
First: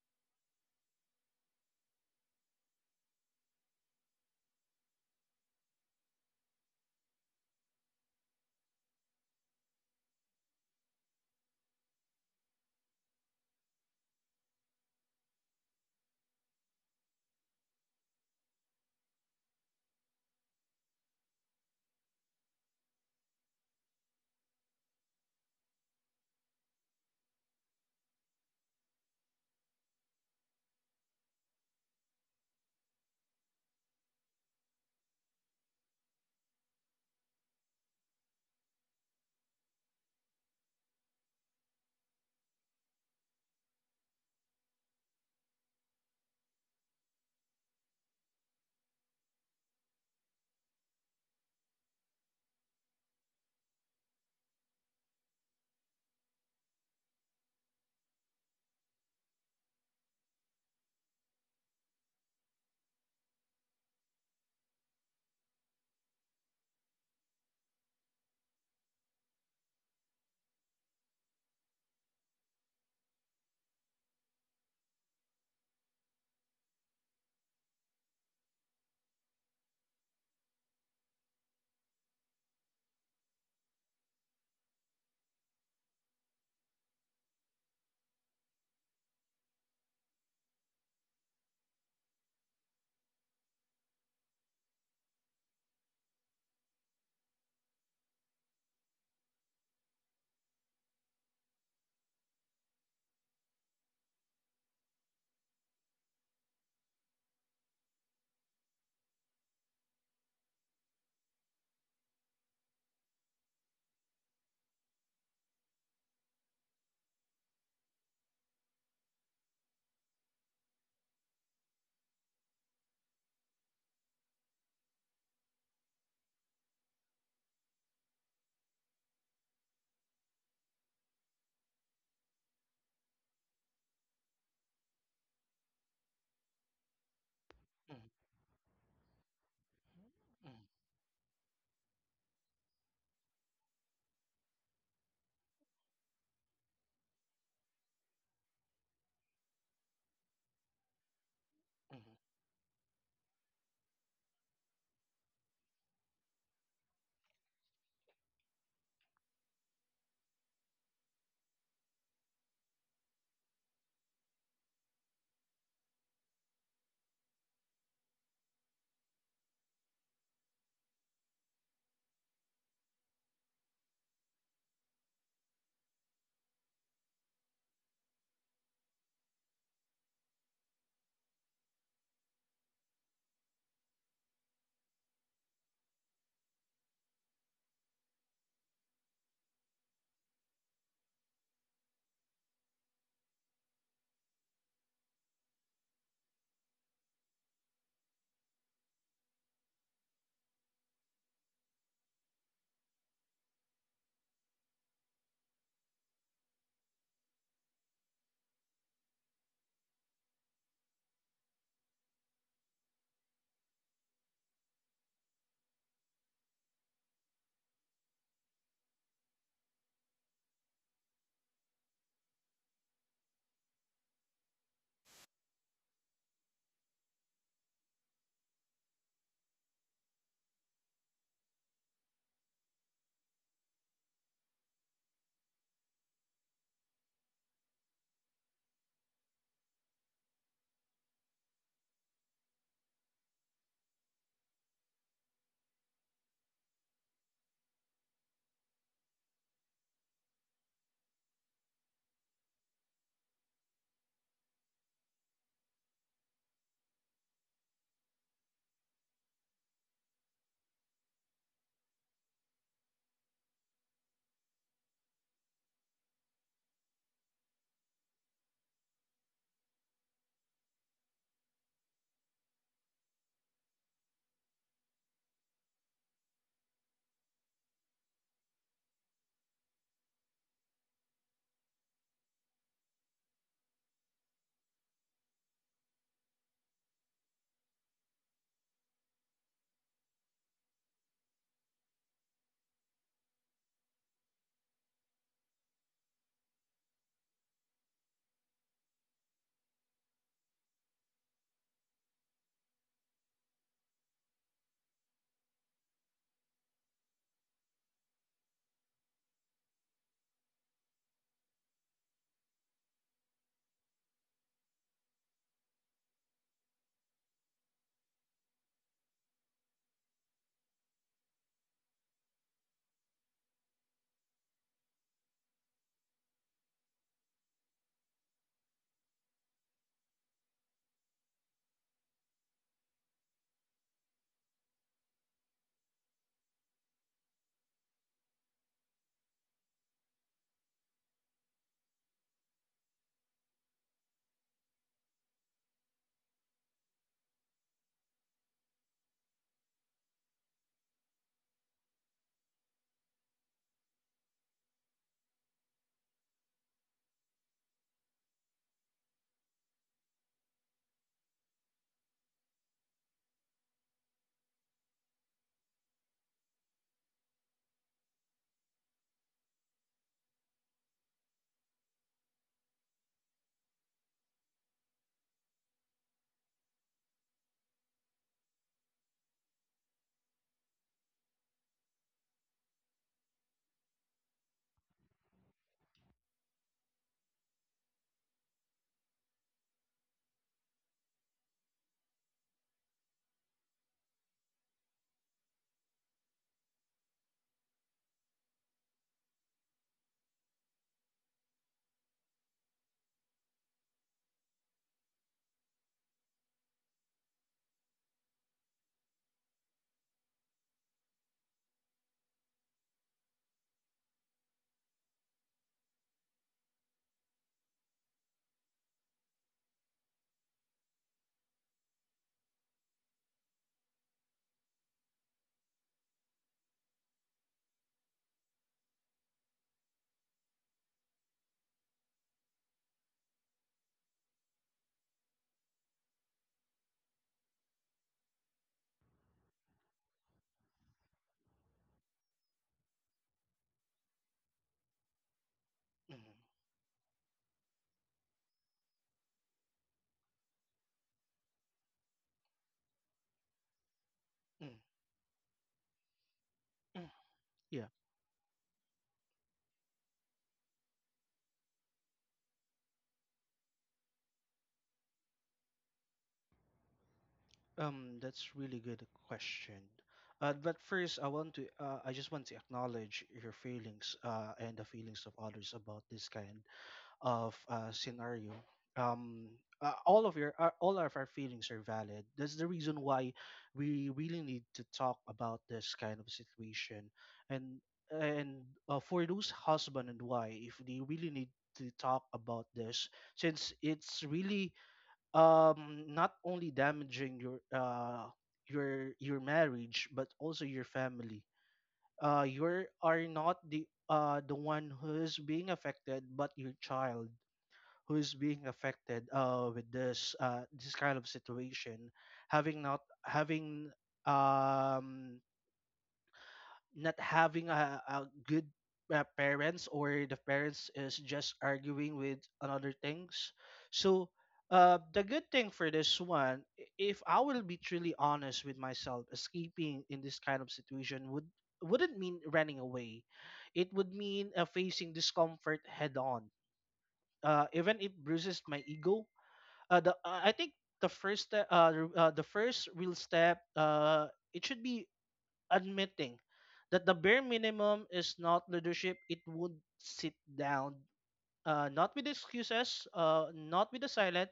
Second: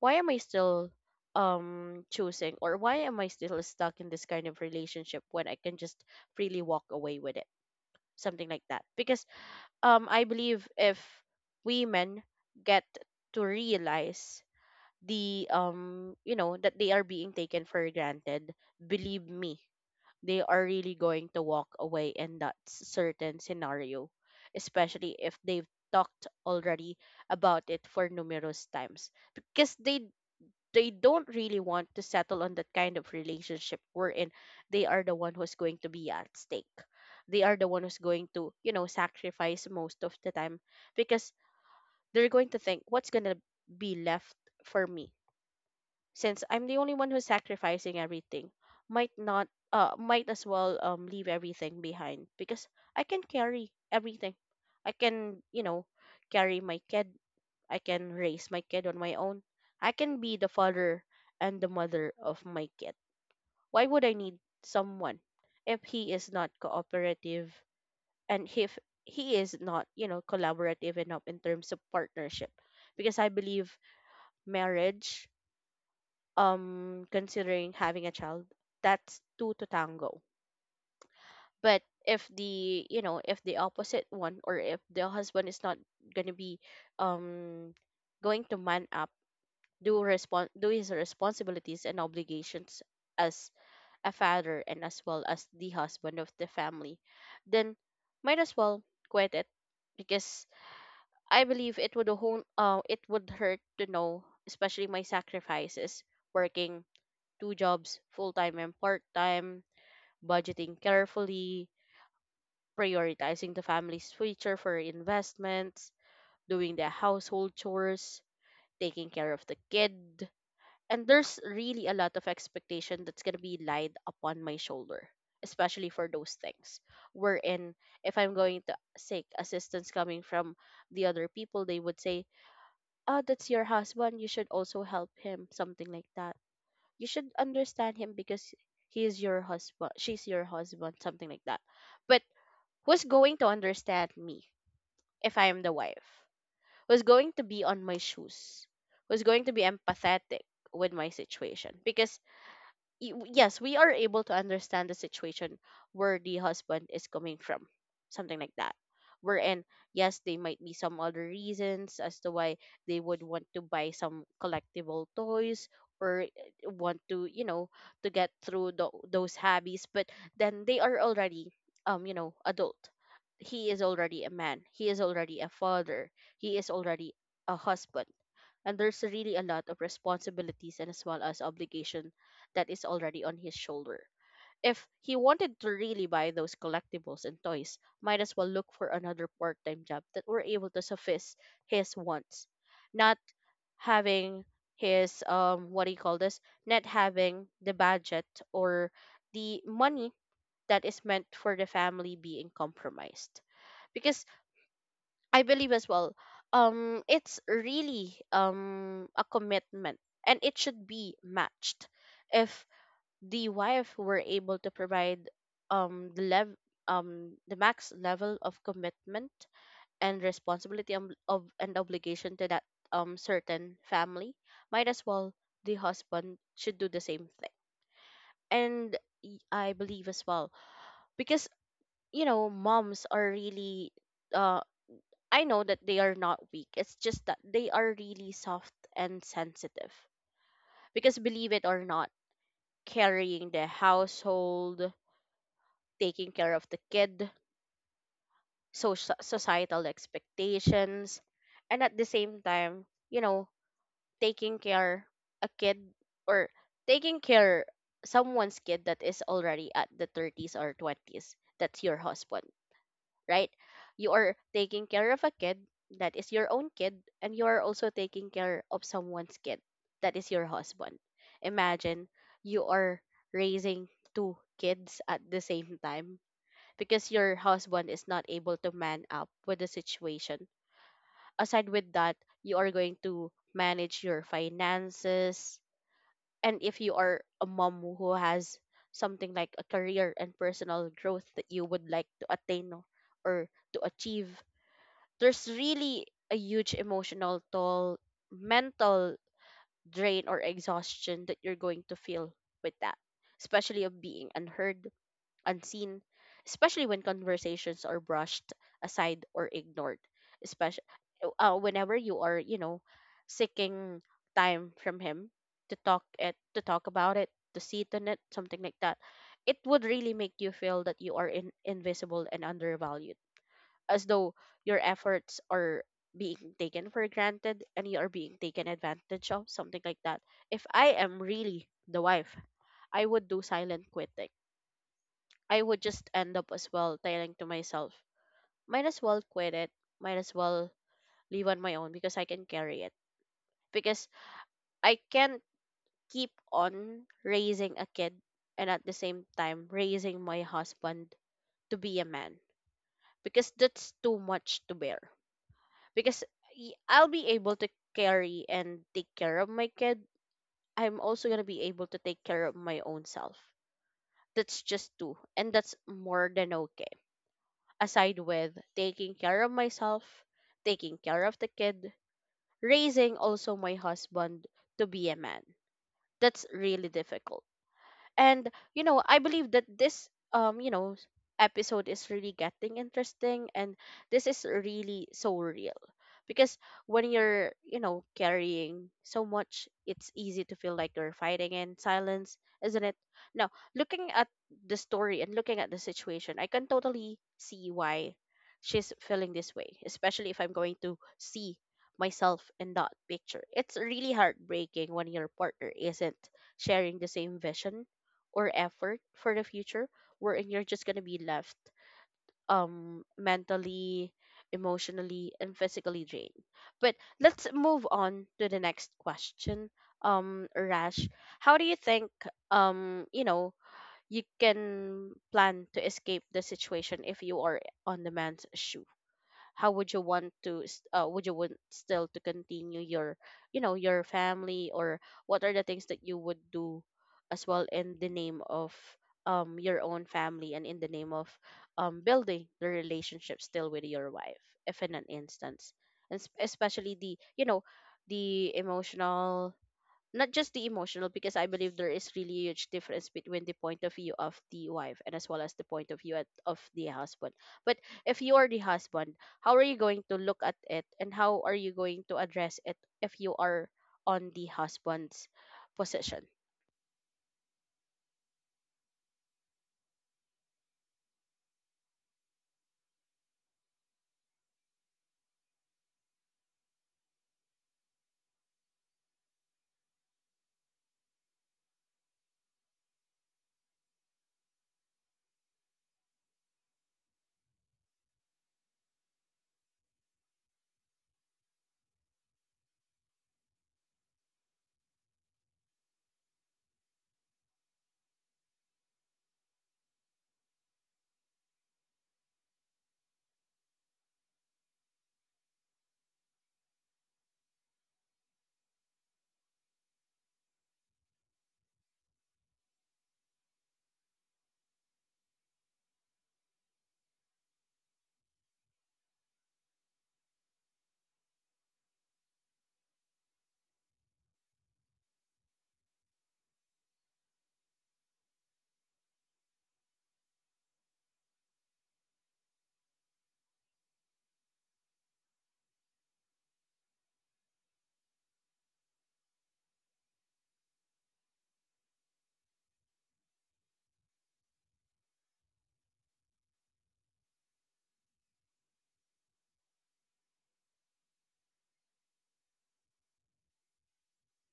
A: why am I still um choosing, or why am I still stuck in this kind of relationship when I can just freely walk away with it, something like that? Because um I believe if women get to realize the um you know that they are being taken for granted, believe me, they are really going to walk away in that s- certain scenario, especially if they've talked already about it for numerous times, because they they don't really want to settle on that kind of relationship wherein they are the one who's going to be at stake. They are the one who's going to, you know, sacrifice most of the time, because they're going to think, what's going to be left for me since I'm the only one who's sacrificing everything? Might not, uh might as well um leave everything behind, because I can carry everything. I can, you know, carry my kid. I can raise my kid on my own. I can be the father and the mother of my kid. Why would I need someone if he is not cooperative and if he is not, you know, collaborative enough in terms of partnership? Because I believe marriage, um considering having a child, that's two to tango. But if the, you know, if the opposite one, or if the husband is not going to be um going to man up, do respon do his responsibilities and obligations as a father and as well as the husband of the family, then might as well quit it, because I believe it would hon- uh, it would hurt to know, especially my sacrifices: working two jobs, full time and part time, budgeting carefully, prioritizing the family's future for investments, doing the household chores, taking care of the kid. And there's really a lot of expectation that's going to be laid upon my shoulder, especially for those things. Wherein, if I'm going to seek assistance coming from the other people, they would say, "Ah, that's your husband. You should also help him," something like that. "You should understand him because he is your husband, she's your husband," something like that. But who's going to understand me if I am the wife? Who's going to be on my shoes? Who's going to be empathetic with my situation?
B: Mhm,
A: Because y- w- yes, we are able to understand the situation where the husband is coming from, something like that. Wherein, yes, there might be some other reasons as to why they would want to buy some collectible toys or uh, want to, you know, to get through tho- those hobbies. But then they are already, um, you know, adult. He is already a man. He is already a father. He is already a husband, and there's really a lot of responsibilities and as well as obligation that is already on his shoulder. If he wanted to really buy those collectibles and toys, might as well look for another part-time job that were able to suffice his wants, not having his um what do you call this? Not having the budget or the money that is meant for the family being compromised, because I believe as well. Um, it's really um a commitment, and it should be matched. If the wife were able to provide um the lev um the max level of commitment and responsibility, um, of and obligation to that um certain family, might as well the husband should do the same thing. And y- I believe as well, because you know, moms are really uh I know that they are not weak. It's just that they are really soft and sensitive. Because believe it or not, carrying the household, taking care of the kid, soci societal expectations, and at the same time, you know, taking care a kid or taking care someone's kid that is already at the thirties or twenties. That's your husband. Right? You are taking care of a kid that is your own kid, and you are also taking care of someone's kid that is your husband. Imagine you are raising two kids at the same time because your husband is not able to man up with the situation. Aside with that, you are going to manage your finances. And if you are a mom who has something like a career and personal growth that you would like to attain or to achieve, there's really a huge emotional toll, mental drain or exhaustion that you're going to feel with that, especially of being unheard, unseen, especially when conversations are brushed aside or ignored, especially uh, whenever you are, you know, seeking time from him to talk it, to talk about it, to sit on it, something like that. It would really make you feel that you are in, invisible and undervalued, as though your efforts are being taken for granted and you are being taken advantage of, something like that. If I am really the wife, I would do silent quitting. I would just end up as well telling to myself, might as well quit it, might as well leave on my own because I can carry it. Because I can't keep on raising a kid and at the same time raising my husband to be a man, because that's too much to bear. Because y- I'll be able to carry and take care of my kid. I'm also going to be able to take care of my own self. That's just two. And that's more than okay. Aside with taking care of myself, taking care of the kid, raising also my husband to be a man. That's really difficult. And you know, I believe that this, um, you know, episode is really getting interesting, and this is really so real. Because when you're, you know, carrying so much, it's easy to feel like you're fighting in silence, isn't it? Now, looking at the story and looking at the situation, I can totally see why she's feeling this way, especially if I'm going to see myself in that picture. It's really heartbreaking when your partner isn't sharing the same vision or effort for the future, wherein you're just gonna be left um mentally, emotionally and physically drained. But let's move on to the next question. Um Rash, how do you think, um you know, you can plan to escape the situation if you are on the man's shoe? How would you want to s- uh, would you want still to continue your, you know, your family, or what are the things that you would do as well in the name of um your own family, and in the name of um building the relationship still with your wife, if in an instance, and
B: mhm,
A: s- especially the, you know, the emotional, not just the emotional, because I believe there is really huge difference between the point of view of the
B: mm,
A: wife and as well as the point of view at, of the
B: mm.
A: husband, but
B: Yeah,
A: if you are the husband, how are you going to look at it and how are you going to address it if you are on the husband's position?
B: um, that's really good question. Uh, but first, I want to, uh, I just want to acknowledge your feelings, uh, and the feelings of others about this kind of uh, scenario. Um, uh, all of your, uh, all of our feelings are valid. That's the reason why we really need to talk about this kind of situation, and and uh, for those husband and wife, they really need to talk about this since it's really um not only damaging your uh your your marriage but also your family. Uh you are not the uh the one who's being affected, but your child who's being affected uh with this uh this kind of situation, having not having um not having a, a good uh, parents, or the parents is just arguing with another things. So uh, the good thing for this one, i- if I will be truly honest with myself, escaping in this kind of situation would wouldn't mean running away. It would mean uh, facing discomfort head on, uh, even it bruises my ego. uh, the, uh, I think the first step, uh, r- uh, the first real step, uh, it should be admitting that the bare minimum is not leadership. It would sit down, uh, not with excuses, uh, not with the silent,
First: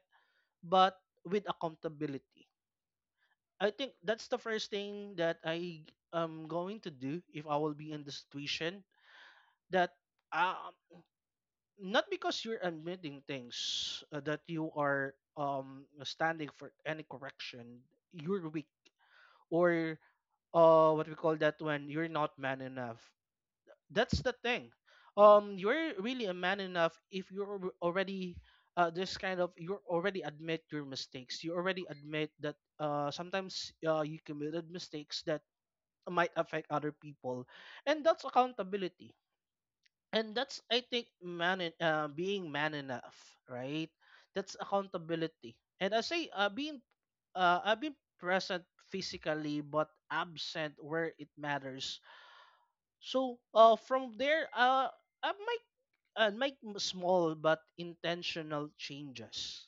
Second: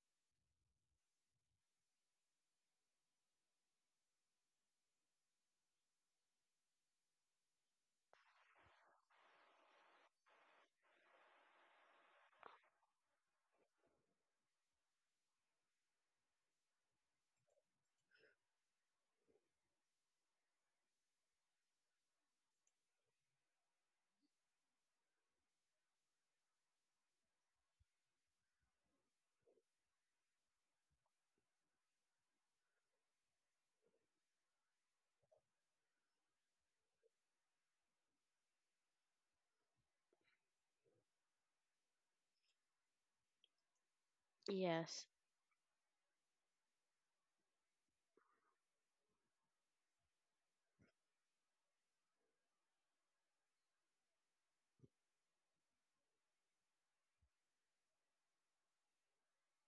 B: but with accountability. I think that's the first thing that I am going to do if I will be in the situation that um, not because you're admitting things uh, that you are um standing for any correction, you're weak, or uh what we call that, when you're not man enough. That's the thing. Um, you're really a man enough if you're al- already uh, this kind of you already admit your mistakes. You already admit that uh, sometimes uh, you committed mistakes that might affect other people, and that's accountability. And that's I think man en- uh, being man enough, right? That's
A: Yes.
B: accountability. And I say uh, being uh, I've been present physically but absent where it matters. So uh, from there, uh, uh, my and make m- small but intentional changes,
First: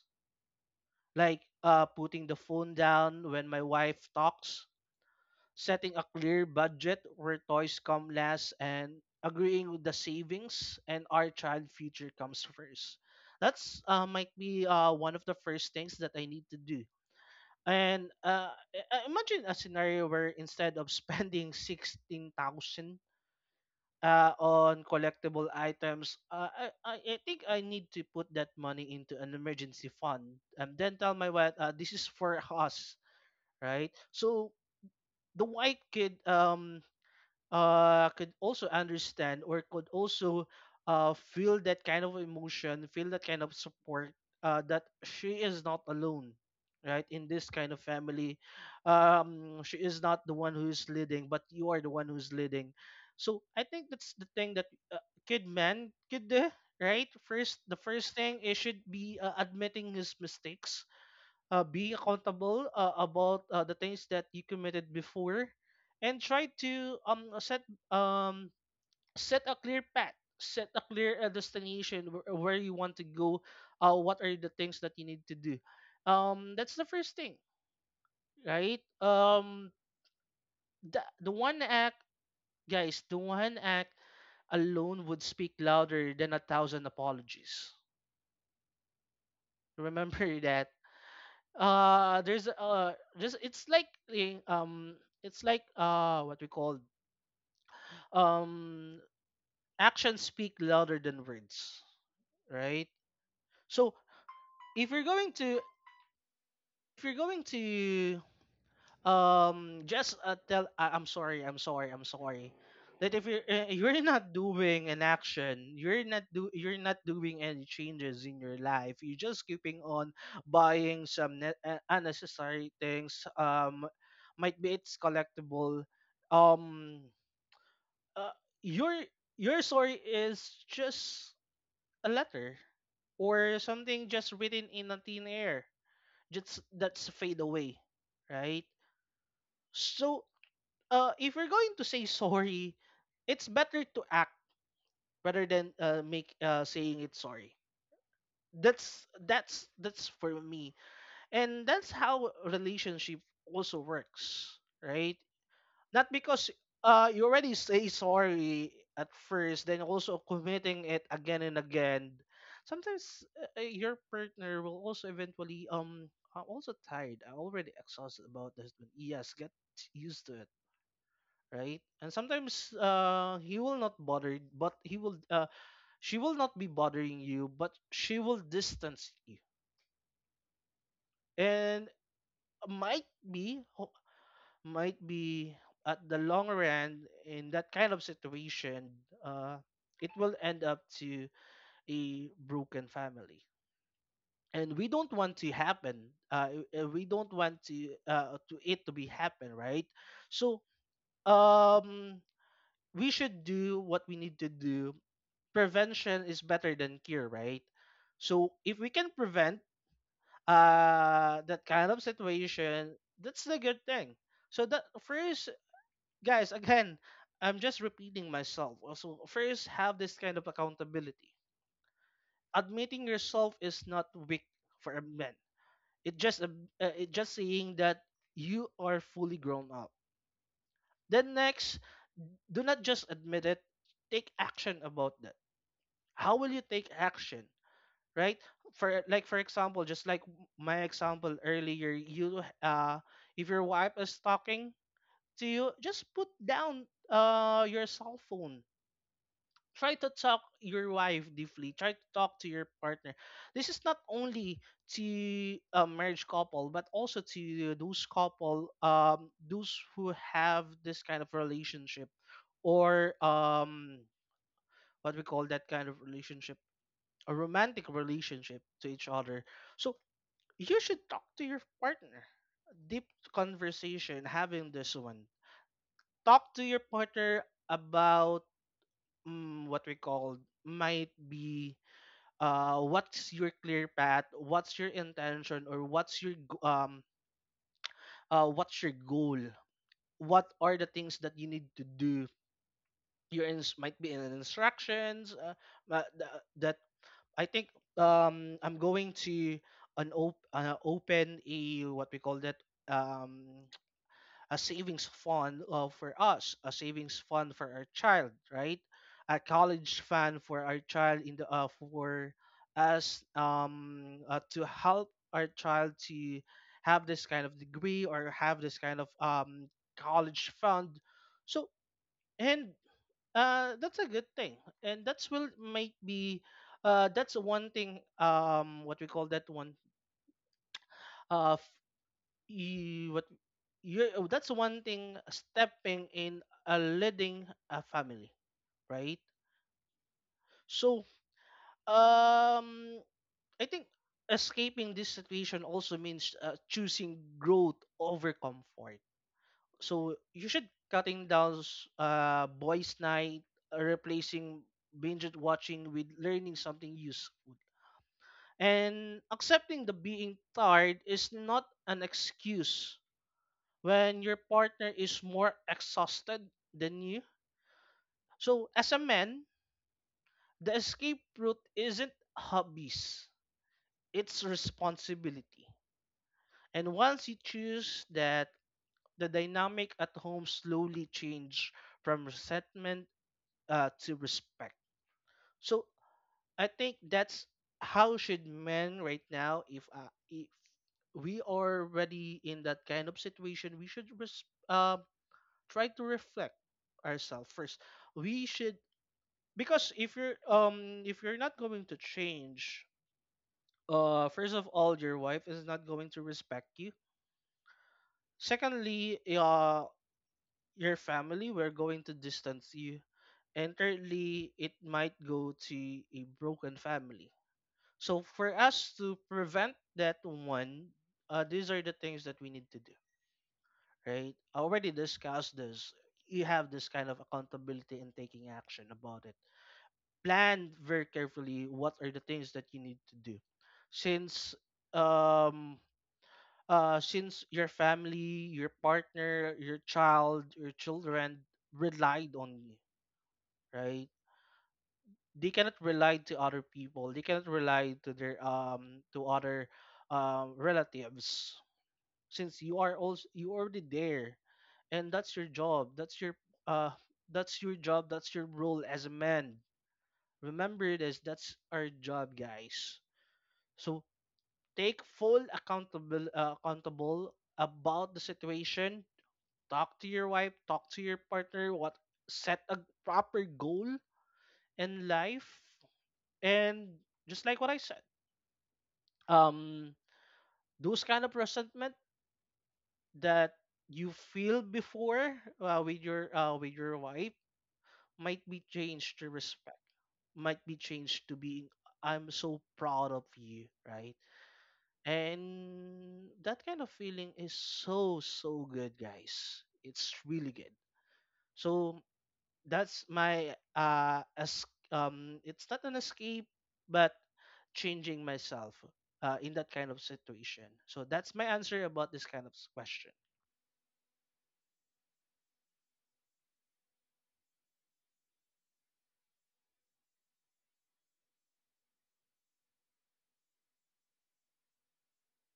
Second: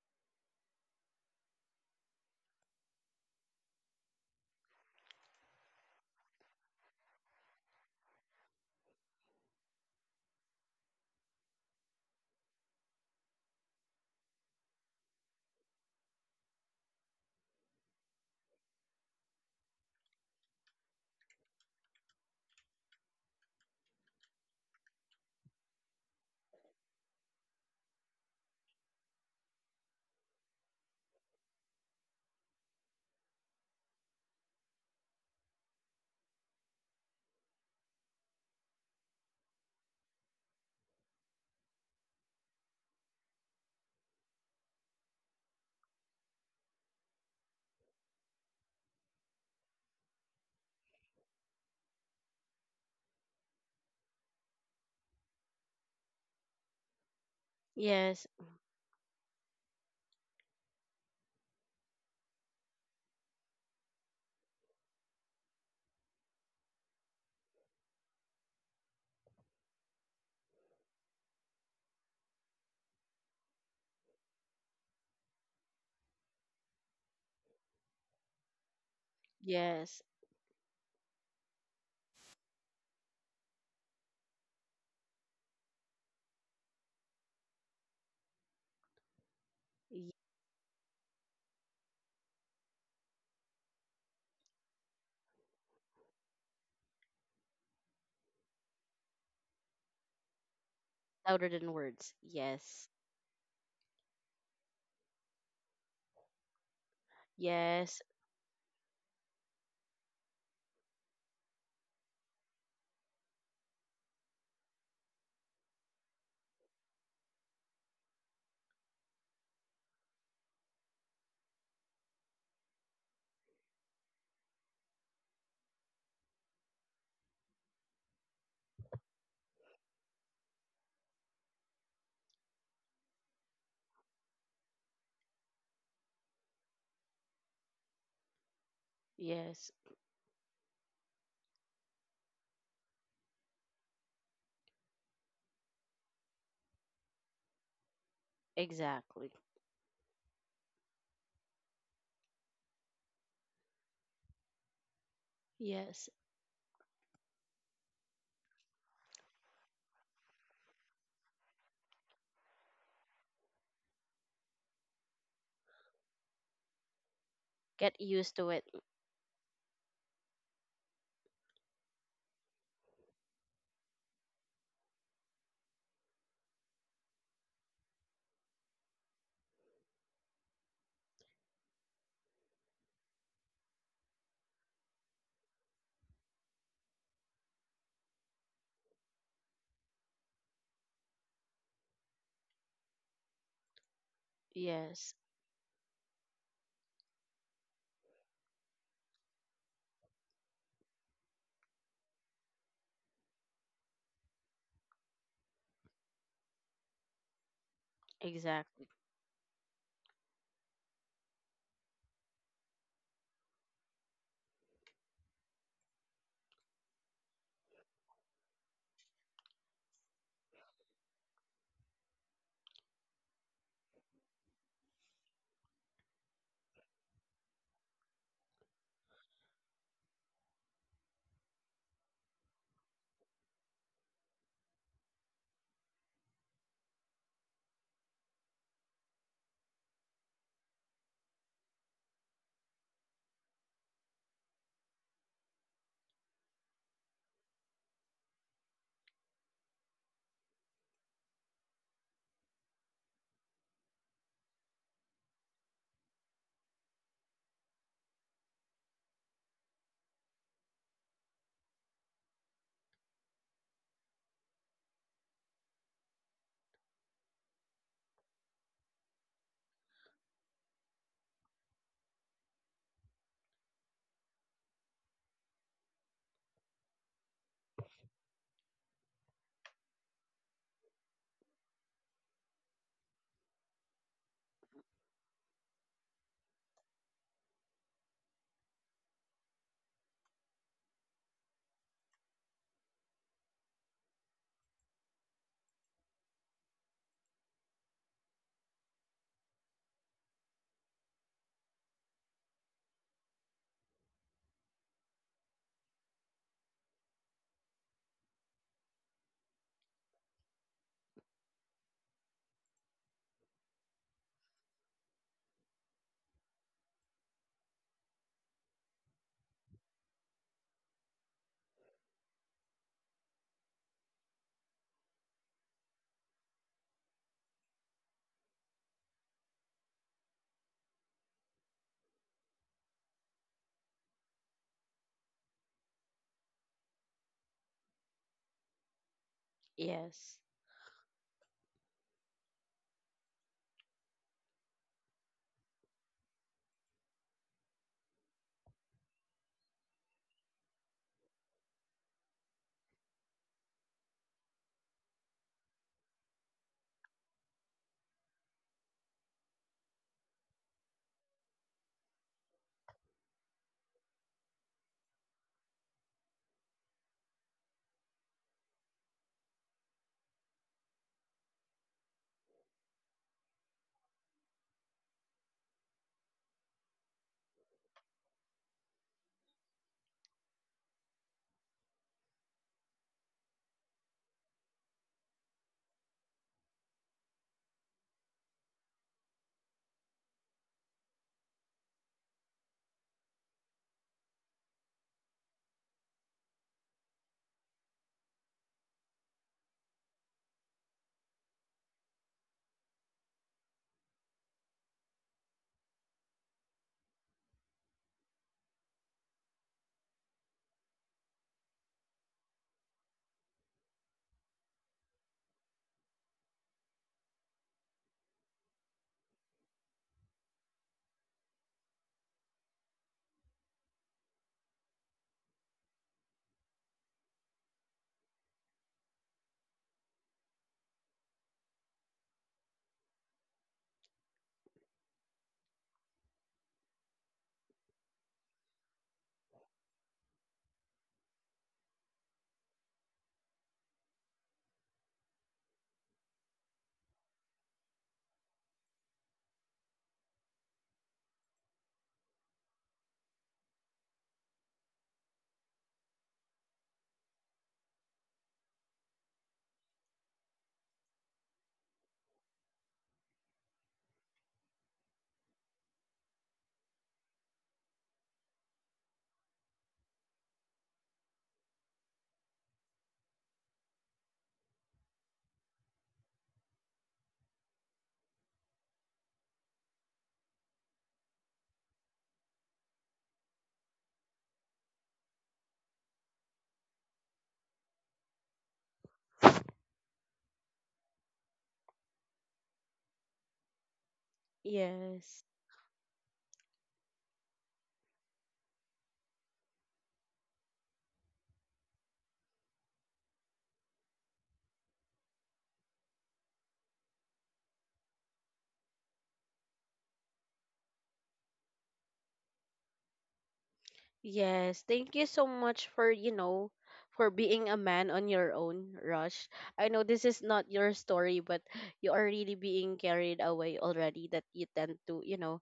B: like uh, putting the phone down when my wife talks, setting a clear budget where toys come last, and agreeing with the savings and our child future comes first. That's uh, might be uh, one of the first things that I need to do. And uh, i- I- imagine a scenario where instead of [LAUGHS] spending sixteen thousand uh, on collectible items. Uh, I, I I think I need to put that money into an emergency fund and then tell my wife, uh, this is for us, right? So the white kid um uh, could also understand, or could also uh, feel that kind of emotion, feel that kind of support, uh, that she is not alone, right? In this kind of family, um, she is not the one who's leading, but you are the one who's leading. So I think that's the thing that uh, kid man could do, right? First, the first
A: Yes.
B: thing it should be uh, admitting his mistakes, uh, be accountable uh, about uh, the things that you committed before, and try to um set um set a clear path, set a clear uh, destination, where, where you want to go, uh, what are the things that you need to do. Um that's the first thing, right? um
A: Yes.
B: the, the one act, guys, the one act alone would speak louder than a thousand apologies.
A: Y-
B: Remember [LAUGHS] that. Uh there's uh just It's like the um it's like uh what we call, um actions speak louder than
A: Louder than
B: words,
A: words,
B: right?
A: yes.
B: So if you're going to, if you're going
A: Yes.
B: to um just uh, tell uh, I'm sorry, I'm sorry, I'm sorry, that if you're uh, you're not doing an action, you're not do you're not doing any changes in your life, you're just keeping on buying some ne- uh, unnecessary things. Um might be it's collectible. um uh, your your story is just a letter or something just written in a thin air, just that's fade away, right?
A: Yes.
B: So uh, if you're going to say sorry, it's better to act rather than uh, make uh, saying it sorry. That's
A: Exactly.
B: that's that's for me, and that's how relationship also works, right? Not
A: Yes.
B: because uh, you already say sorry at first, then also committing it again and again. Sometimes uh, uh, your partner will also eventually um. I'm also tired. I'm already
A: Get
B: exhausted
A: used to
B: about
A: it.
B: this. But yes, get used to it, right? And sometimes uh he will not bother, but he will uh she will not be bothering you, but she will distance you. And might be ho- might be at the long run in that kind of situation, uh it will end up to a broken family. And we don't
A: Yes.
B: want to happen. Uh, uh, we don't want to uh, to it to be happen, right? So um, we should do what we need to do. Prevention is better than cure, right? So if
A: Exactly.
B: we can prevent uh that kind of situation, that's the good thing. So that first, guys, again, I'm just repeating myself. Also, first have this kind of accountability. Admitting yourself is not weak for a man. It just a- uh, it just saying that you are fully grown up. Then next, do not just admit it. Take action about that. How will you take action? Right? For like for example, just like w- my example earlier, you uh if your wife is talking to you, just put down uh your cell phone, try to talk your wife deeply, try to talk to your partner. This is not only to a marriage couple, but also to those couple, um those who have this kind of relationship, or um what we call that kind of relationship, a romantic relationship to each other. So you should talk to your partner. Deep conversation, having this one. Talk to your partner about, mm, what we call, might be uh, what's your clear path, what's your intention, or what's your g- um uh, what's your goal. What are the things that you need to do? Your ins- might be in instructions. Uh, ma- th- that I think um I'm going to an op- uh, open a what we call that, um a savings fund uh, for us, a savings fund for our child, right? A college fund for our child in the uh, for us um uh, to help our child to have this kind of degree or have this kind of um college fund. So and uh that's a good thing, and that's will might be uh that's one thing, um what we call that one, uh f- you what you oh, that's one thing stepping in a leading a family, right?
A: Yes.
B: So um I think escaping this situation also means uh, choosing growth over comfort. So you should cutting down s- uh boys night, uh, replacing binge watching with learning something useful, and accepting the being tired is not an excuse when your partner is more exhausted than you. So, as a man, the escape route isn't hobbies, it's responsibility. And once you choose that, the dynamic at home slowly change from resentment uh, to respect. So, I think that's how should men right now, if uh, if we are already in that kind of situation, we should res- uh, try to reflect ourselves first. We should, because if you're um if you're not going to change, uh first of all, your wife is not going to respect you. Secondly, uh your family we're going to distance you. And thirdly, it might go to a broken family. So for us to prevent that one, uh, these are the things that we need to do, right? I already discussed this. You have this kind of accountability and taking action about it. Plan very carefully what are the things that you need to do since um uh since your family, your partner, your child, your children relied on you, right? They cannot rely to other people. They cannot rely to their um to other um relatives since you are also, you already there. And that's your job, that's your uh that's your job, that's your role as a man. Remember this, that's our job, guys. So take full accountable, uh, accountable about the situation. Talk to your wife, talk to your partner, what, set a proper goal in life. And just like what I said, um those kind of resentment that you feel before uh, with your uh, with your wife might be changed to respect, might be changed to being I'm so proud of you, right?
A: Yes.
B: And that kind of feeling is so, so good, guys. It's really good. So that's my uh as um it's not an escape, but changing myself uh in that kind of situation. So that's my answer about this kind of s- question.
A: Yes, thank you so much for, you know, for being a man on your own, Rush. I know this is not your story, but you are really being carried away already that you tend to, you know,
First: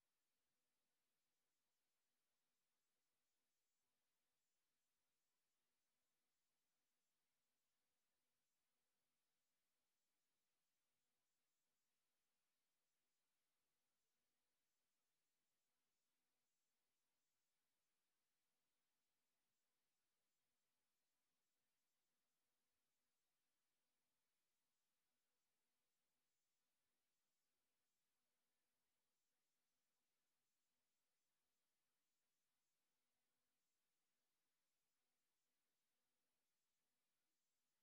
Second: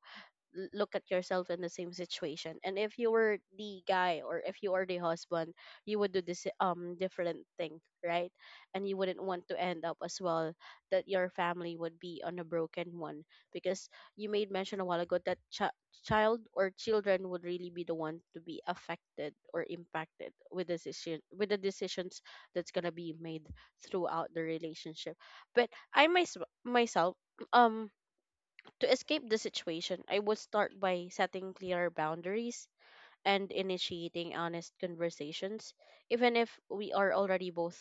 A: l- look at yourself in the same situation, and if you were the guy or if you are the husband, you would do this um different thing, right? And you wouldn't want to end up as well that your family would be on a broken one, because you made mention a while ago that ch- child or children would really be the one to be affected or impacted with decision with the decisions that's going to be made throughout the relationship. But i mys- myself, um to escape the situation, I would start by setting clear boundaries and initiating honest conversations, even if we are already both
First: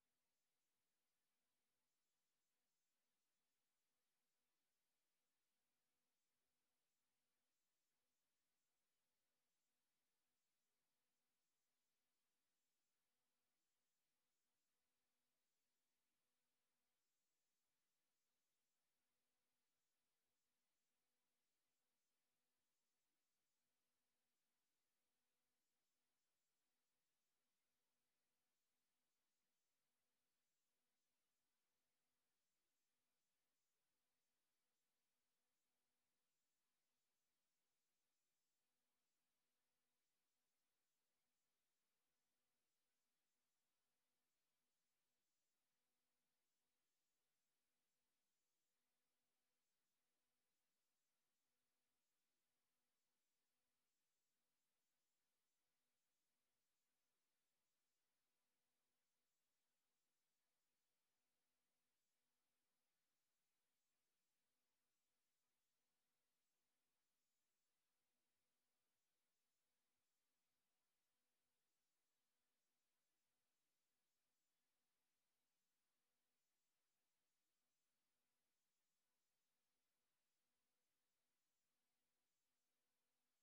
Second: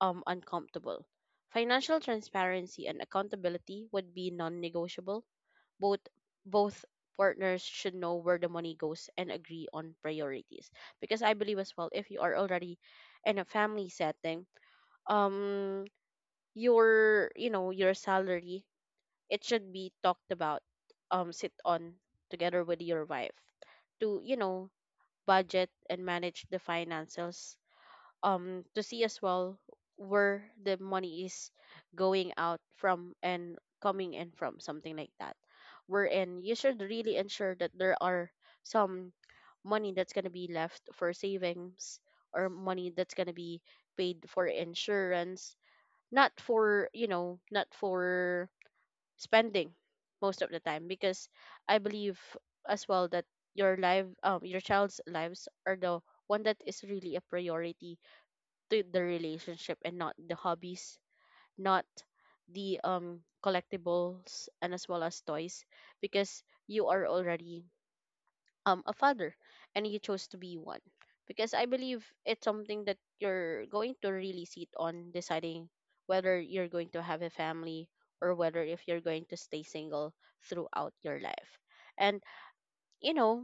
A: um, uncomfortable. Financial transparency and accountability would be non-negotiable. Both both partners should know where the money goes and agree on priorities. Because I believe as well, if you are already in a family setting, um, your you know your salary it should be talked about um sit on together with your wife to you know budget and manage the finances um to see as well where the money is going out from and coming in from something like that, wherein you should really ensure that there are some money that's going to be left for savings or money that's going to be paid for insurance, not for you know not for spending most of the time. Because I believe as well that your life, um your child's lives are the one that is really a priority to the relationship and not the hobbies, not the um collectibles and as well as toys, because you are already um a father and you chose to be one, because I believe it's something that you're going to really sit on deciding whether you're going to have a family or whether if you're going to stay single throughout your life. And you know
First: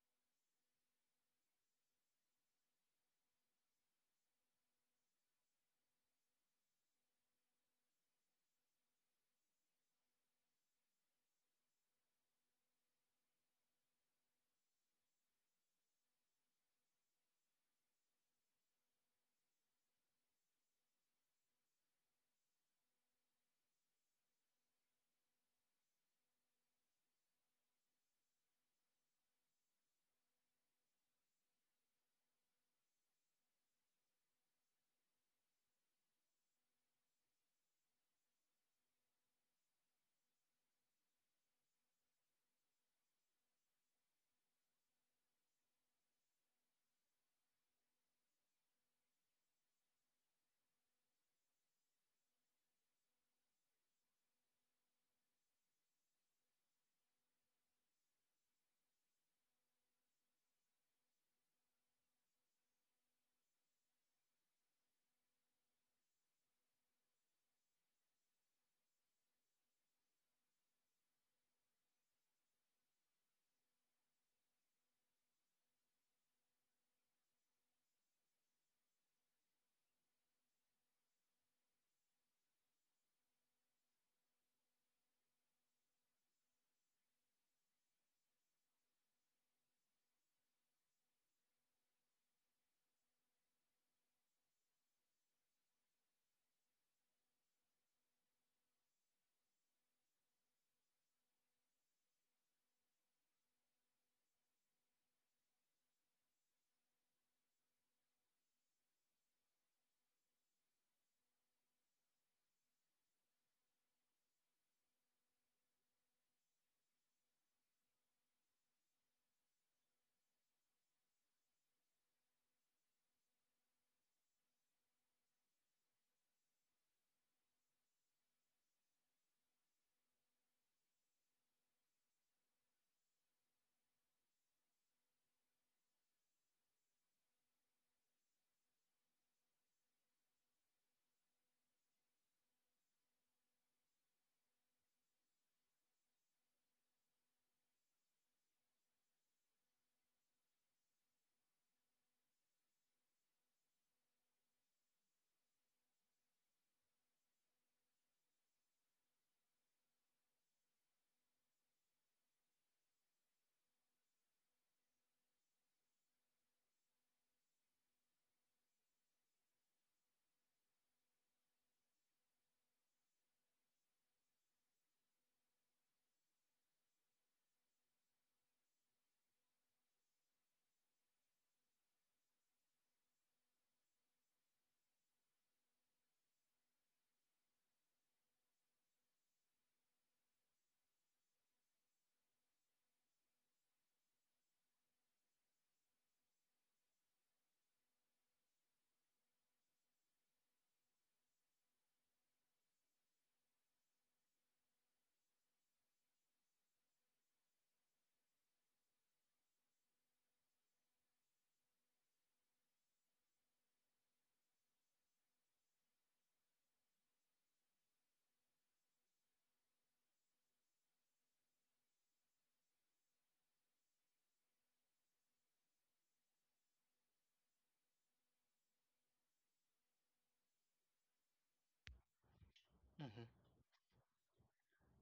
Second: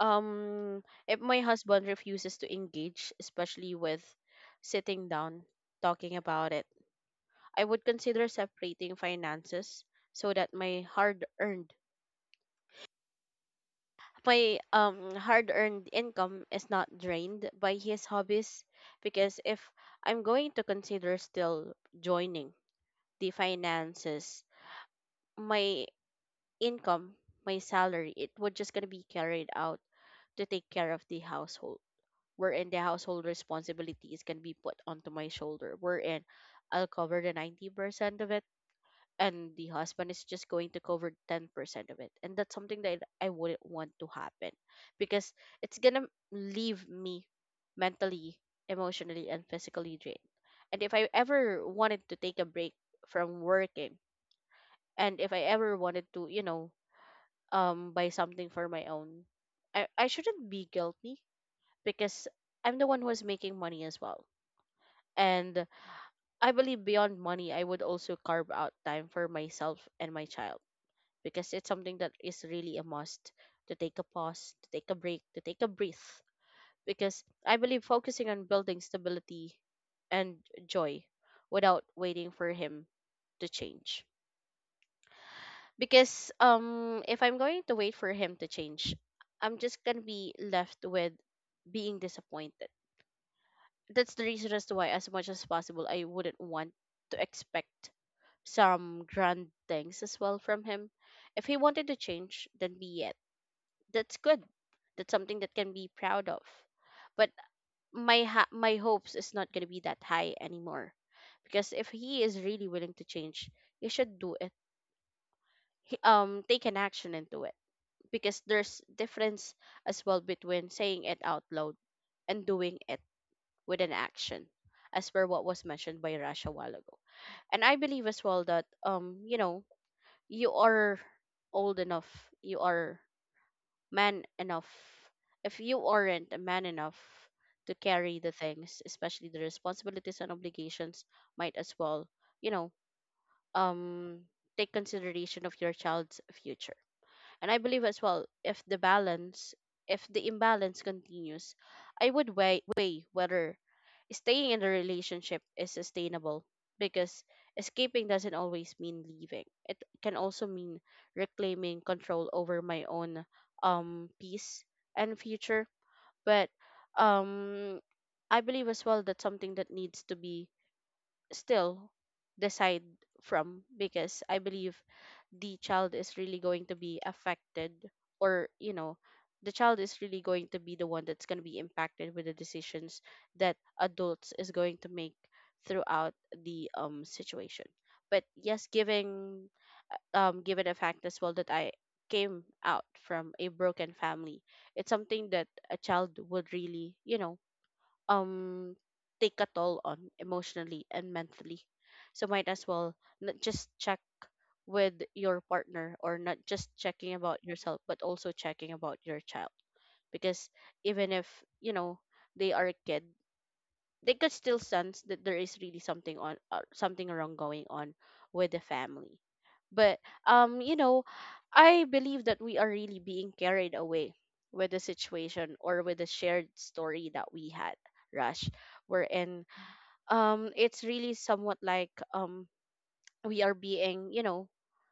A: um if my husband refuses to engage, especially with sitting down talking about it, I would consider separating finances so that my hard earned my um hard-earned income is not drained by his hobbies. Because if I'm going to consider still joining the finances, my income, my salary, it would just gonna be carried out to take care of the household. Wherein the household responsibilities can be put onto my shoulder. Wherein I'll cover the ninety percent of it and the husband is just going to cover ten percent of it, and that's something that I wouldn't want to happen because it's gonna leave me mentally, emotionally, and physically drained. And if I ever wanted to take a break from working, and if I ever wanted to you know um buy something for my own, i, I shouldn't be guilty because I'm the one who's making money as well. And I believe beyond money I would also carve out time for myself and my child because it's something that is really a must, to take a pause, to take a break, to take a breath. Because I believe focusing on building stability and joy without waiting for him to change. Because um, if I'm going to wait for him to change, I'm just gonna be left with being disappointed. That's the reason as to why, as much as possible, I wouldn't want to expect some grand things as well from him. If he wanted to change, then be it, that's good. That's something that can be proud of. But my ha- my hopes is not going to be that high anymore, because if he is really willing to change, he should do it. He, um, take an action and do it, because there's difference as well between saying it out loud and doing it with an action, as per what was mentioned by Rasha a while ago. And I believe as well that um, you know, you are old enough, you are man enough. If you aren't a man enough to carry the things, especially the responsibilities and obligations, might as well you know um take consideration of your child's future. And I believe as well, if the balance, if the imbalance continues, I would weigh, weigh whether staying in the relationship is sustainable, because escaping doesn't always mean leaving. It can also mean reclaiming control over my own um peace and future. But um I believe as well that something that needs to be still decide from, because I believe the child is really going to be affected, or you know the child is really going to be the one that's going to be impacted with the decisions that adults is going to make throughout the um situation. But yes, giving um given the fact as well that I came out from a broken family, it's something that a child would really you know um take a toll on emotionally and mentally. So might as well not just check with your partner or not just checking about yourself but also checking about your child, because even if you know they are a kid, they could still sense that there is really something on uh, something wrong going on with the family. But um you know I believe that we are really being carried away with the situation or with the shared story that we had, Rush, wherein um it's really somewhat like um
B: Hmm.
A: we are being, you know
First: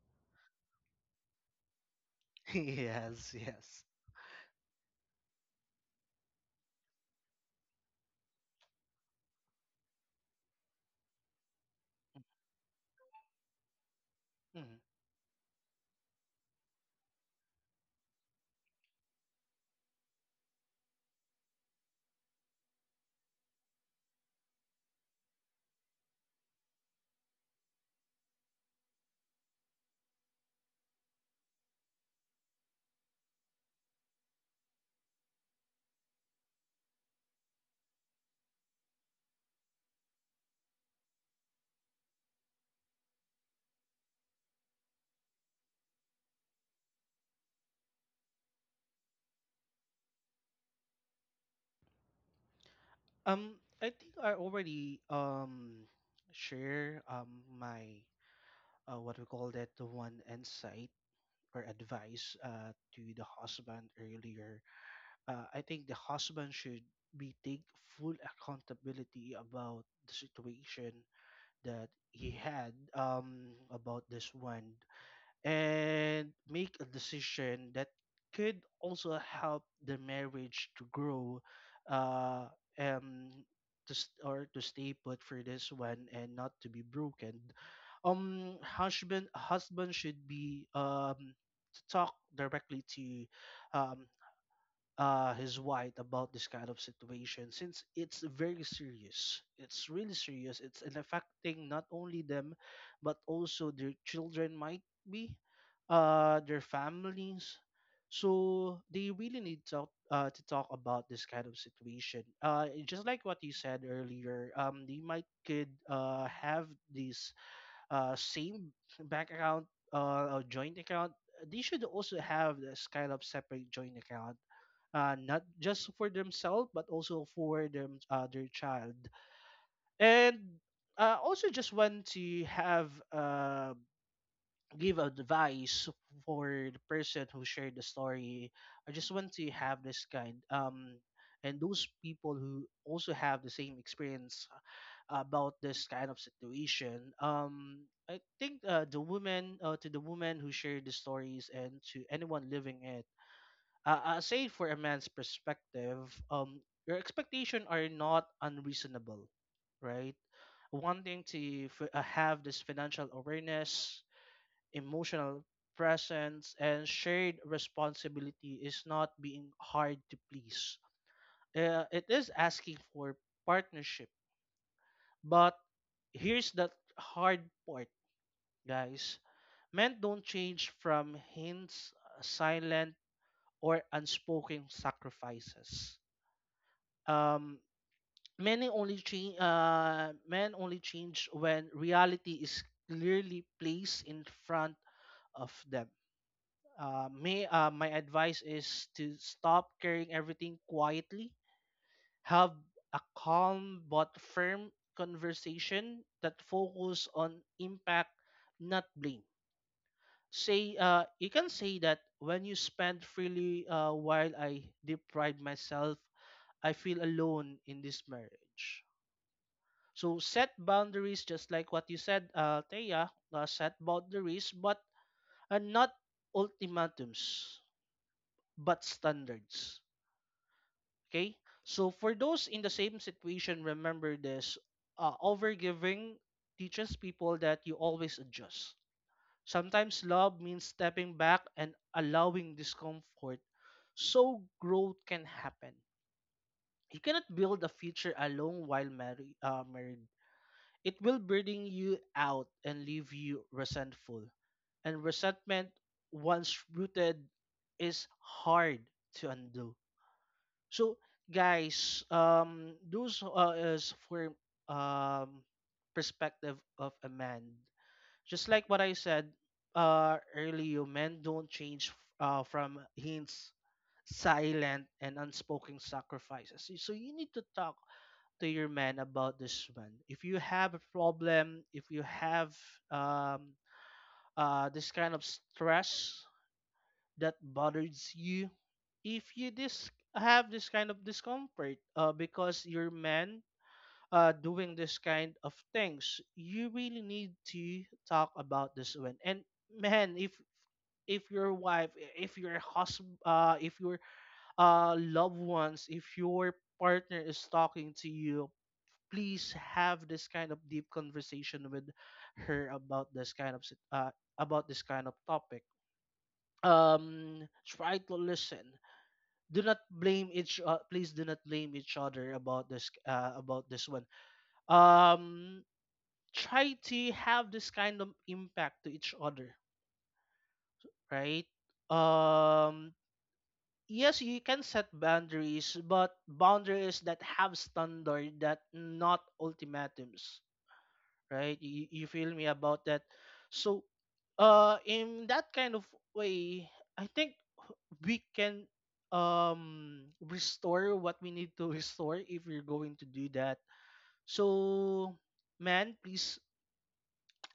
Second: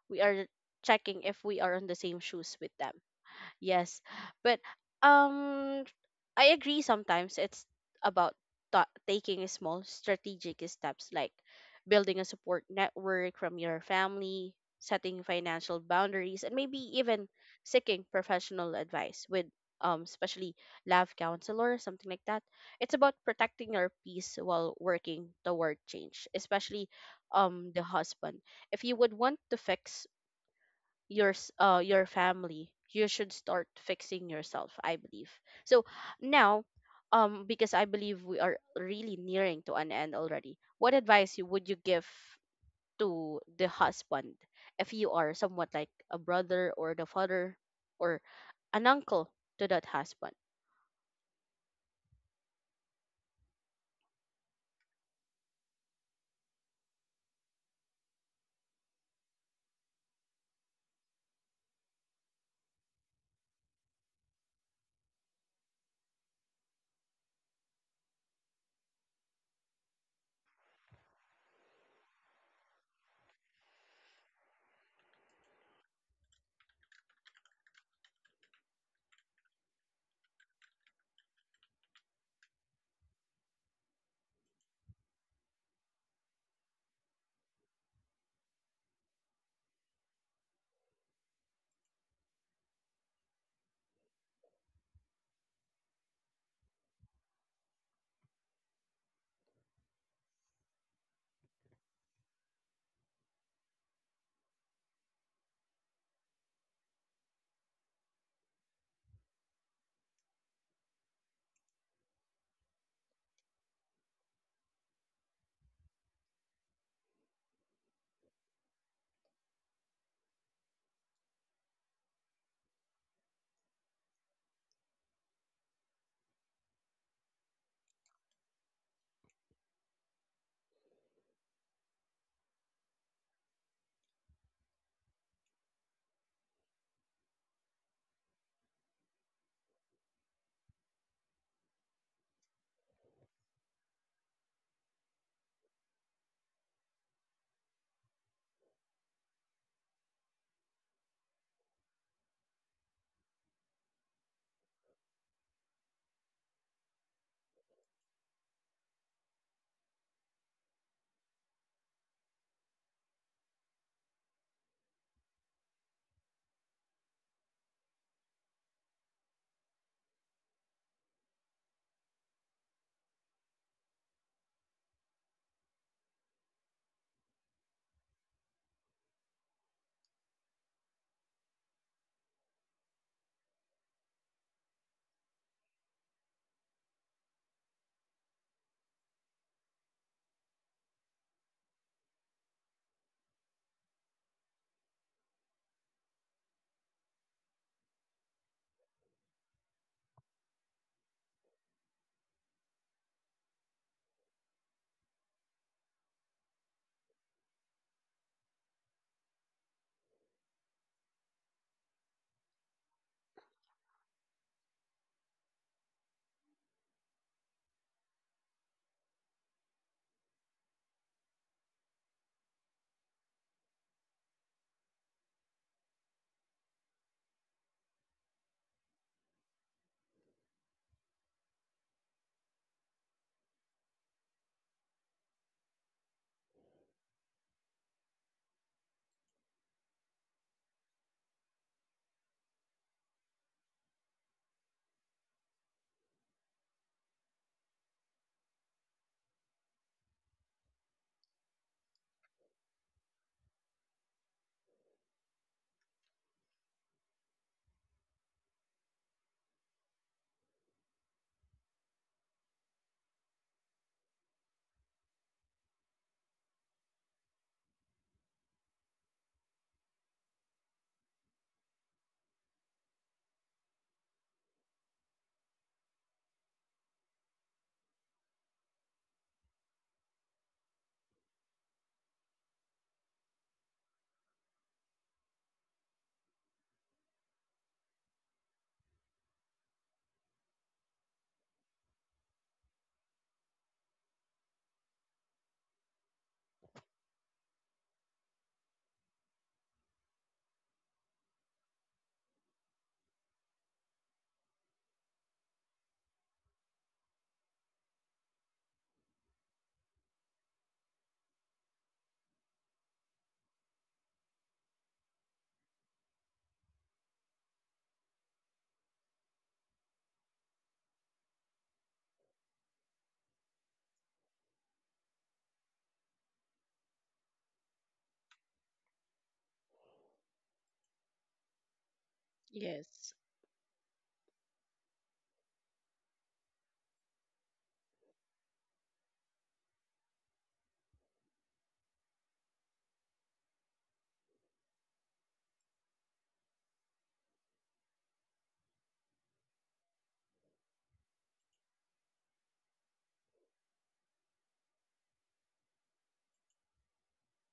A: we are checking if we are on the same
B: [LAUGHS]
A: shoes with them.
B: Yes, yes.
A: Yes. But um I agree, sometimes it's about ta taking small strategic steps like building a support network from your family,
B: Mhm.
A: setting financial boundaries, and maybe even seeking professional advice with um especially love counselor, something like that. It's about protecting your peace while working toward change, especially um the husband. If you would want to fix your s- uh your family, you should start fixing yourself, I believe. So now, um because I believe we are really nearing to an end already, what advice you would you give to the husband if you are somewhat like a brother or the father or an uncle to that husband?
B: Um, I think I already um share um my uh, what we call that, the one insight or advice uh, to the husband earlier. uh, I think the husband should be take full accountability about the situation that he had, um, about this one, and make a decision that could also help the marriage to grow, uh, and to s or to stay put for this one and not to be broken. um husband husband should be um to talk directly to um uh, his wife about this kind of situation, since it's very serious. It's really serious. It's an affecting not only them, but also their children might be, uh, their families. So they really need to uh, to talk about this kind of situation. Uh, just like what you said earlier, um, they might could, uh, have this uh, same bank account uh, or joint account. They should also have this kind of separate joint account, uh, not just for themselves but also for them, uh, their child. And uh, also just want to have, uh, give advice for the person who shared the story. I just want to have this kind, um and those people who also have the same experience about this kind of situation. um I think, uh, the woman, uh, to the woman who shared the stories and to anyone living it, uh, uh, say for a man's perspective, um, your expectations are not unreasonable, right? Wanting to f- uh, have this financial awareness, emotional presence, and shared responsibility is not being hard to please. Uh, it is asking for partnership, but here's the hard part, guys. Men don't change from hints, uh, silent, or unspoken sacrifices. um many only change uh Men only change when reality is clearly placed in front of them. Uh, may uh, My advice is to stop carrying everything quietly. Have a calm but firm conversation that focus on impact, not blame. Say, uh, you can say that when you spend freely, uh, while I deprive myself, I feel alone in this marriage. So set boundaries, just like what you said, uh, Thea, uh, set boundaries, but are not ultimatums, but standards. Okay. So for those in the same situation, remember this: uh, overgiving teaches people that you always adjust. Sometimes love means stepping back and allowing discomfort, so growth can happen. You cannot build a future alone while married. Uh, married it will burden you out and leave you resentful. And resentment, once rooted, is hard to undo. So, guys, um, those, uh, is for um perspective of a man. Just like what I said uh earlier, men don't change uh from hints, silent and unspoken sacrifices. So so you need to talk to your man about this one. If you have a problem, if you have, um, uh, this kind of stress that bothers you, if you dis- have this kind of discomfort, uh, because your man, uh, doing this kind of things, you really need to talk about this one. And man, if if your wife, if your husband, uh, if your uh, loved ones, if your partner is talking to you, please have this kind of deep conversation with her about this kind of sit- uh, about this kind of topic. Um try to listen. Do not blame each, uh, please do not blame each other about this, uh, about this one. um Try to have this kind of impact to each other, right? um
A: Yes.
B: yes, you can set boundaries but boundaries that have standard, that not ultimatums, right? You, you feel me about that? So, uh, in that kind of way, I think we can um restore what we need to [LAUGHS] restore if we're going to do that. So, man, please,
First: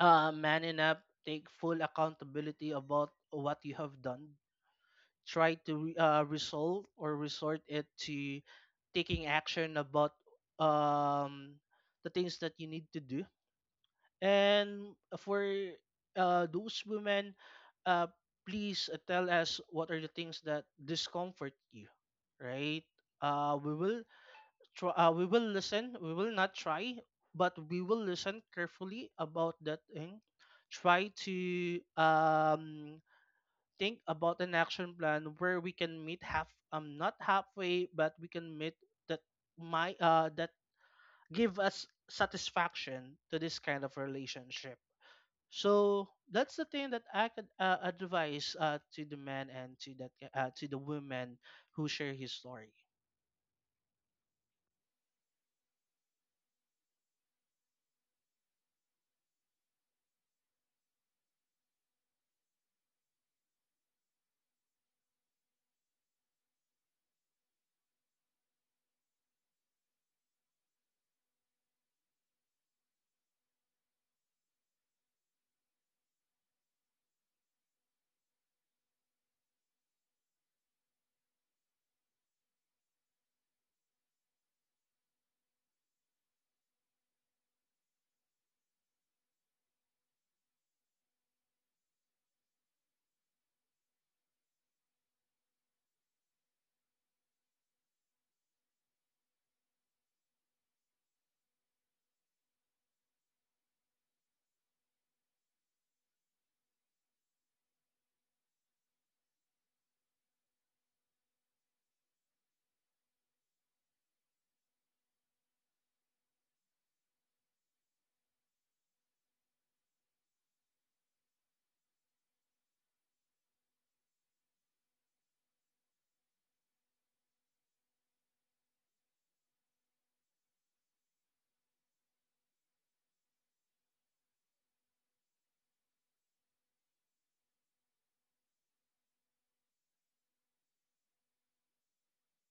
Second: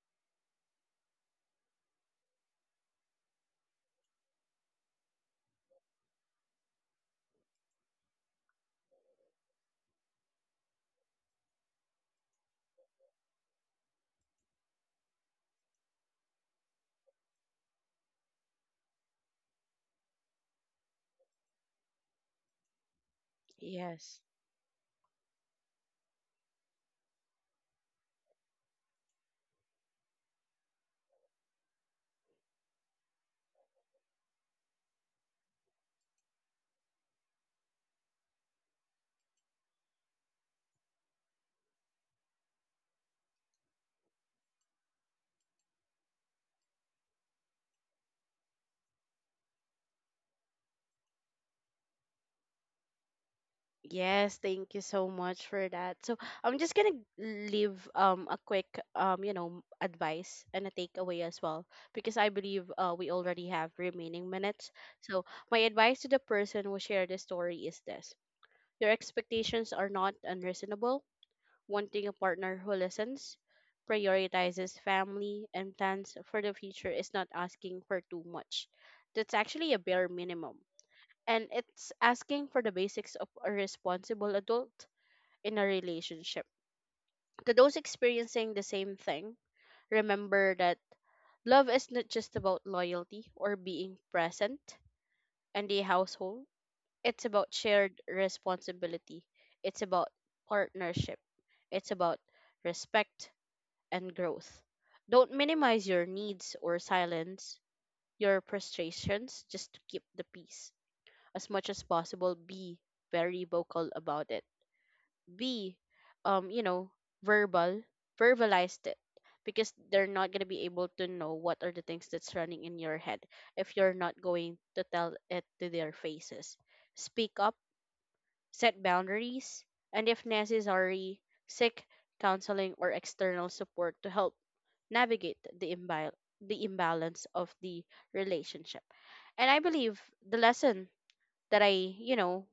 B: uh, man up. Take full accountability about what you have done. Try to uh, resolve or resort it to taking action about um the things that you need to do. And for, uh, those women, uh, please, uh, tell us what are the things that discomfort you, right? Uh, we will
A: Yes.
B: try. Uh, we will listen. We will not try, but we will listen carefully about that thing. Try to, um, think about an action plan where we can meet half. Um, not halfway, but we can meet that, my uh that give us satisfaction to this kind of relationship. So that's the thing that I could, uh, advise, uh, to the man and to that, uh, to the woman who share his story.
A: Yes, thank you so much for that. So I'm just gonna leave um a quick um you know advice and a takeaway as well, because I believe uh we already have remaining minutes. So my advice to the person who shared the story is this: your expectations are not unreasonable. Wanting a partner who listens, prioritizes family, and plans for the future is not asking for too much. That's actually a bare minimum, and it's asking for the basics of a responsible adult in a relationship. To those experiencing the same thing, remember that love is not just about loyalty or being present in the household. It's about shared responsibility, it's about partnership, it's about respect and growth. Don't minimize your needs or silence your frustrations just to keep the peace. As much as possible, be very vocal about it. Be um you know verbal verbalized it, because they're not going to be able to know what are the things that's running in your head if you're not going to tell it to their faces. Speak up, set boundaries, and if necessary, seek counseling or external support to help navigate the imbal- the imbalance of the relationship. And I believe the lesson that I, you know,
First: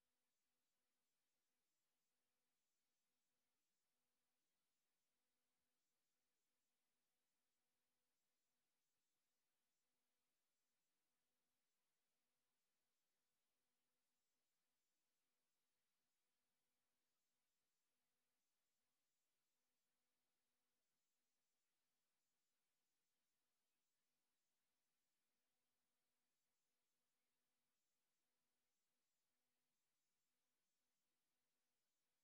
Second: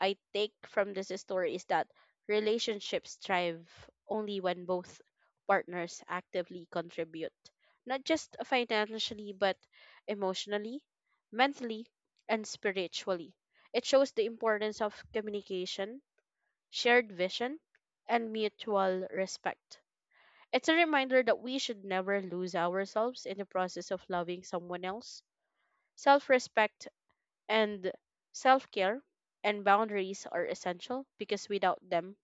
A: I take from this story is that relationships thrive only when both partners actively contribute, not just financially, but emotionally, mentally, and spiritually. It shows the importance of communication, shared vision, and mutual respect. It's a reminder that we should never lose ourselves in the process of loving someone else. Self respect and self care and boundaries are essential because without them,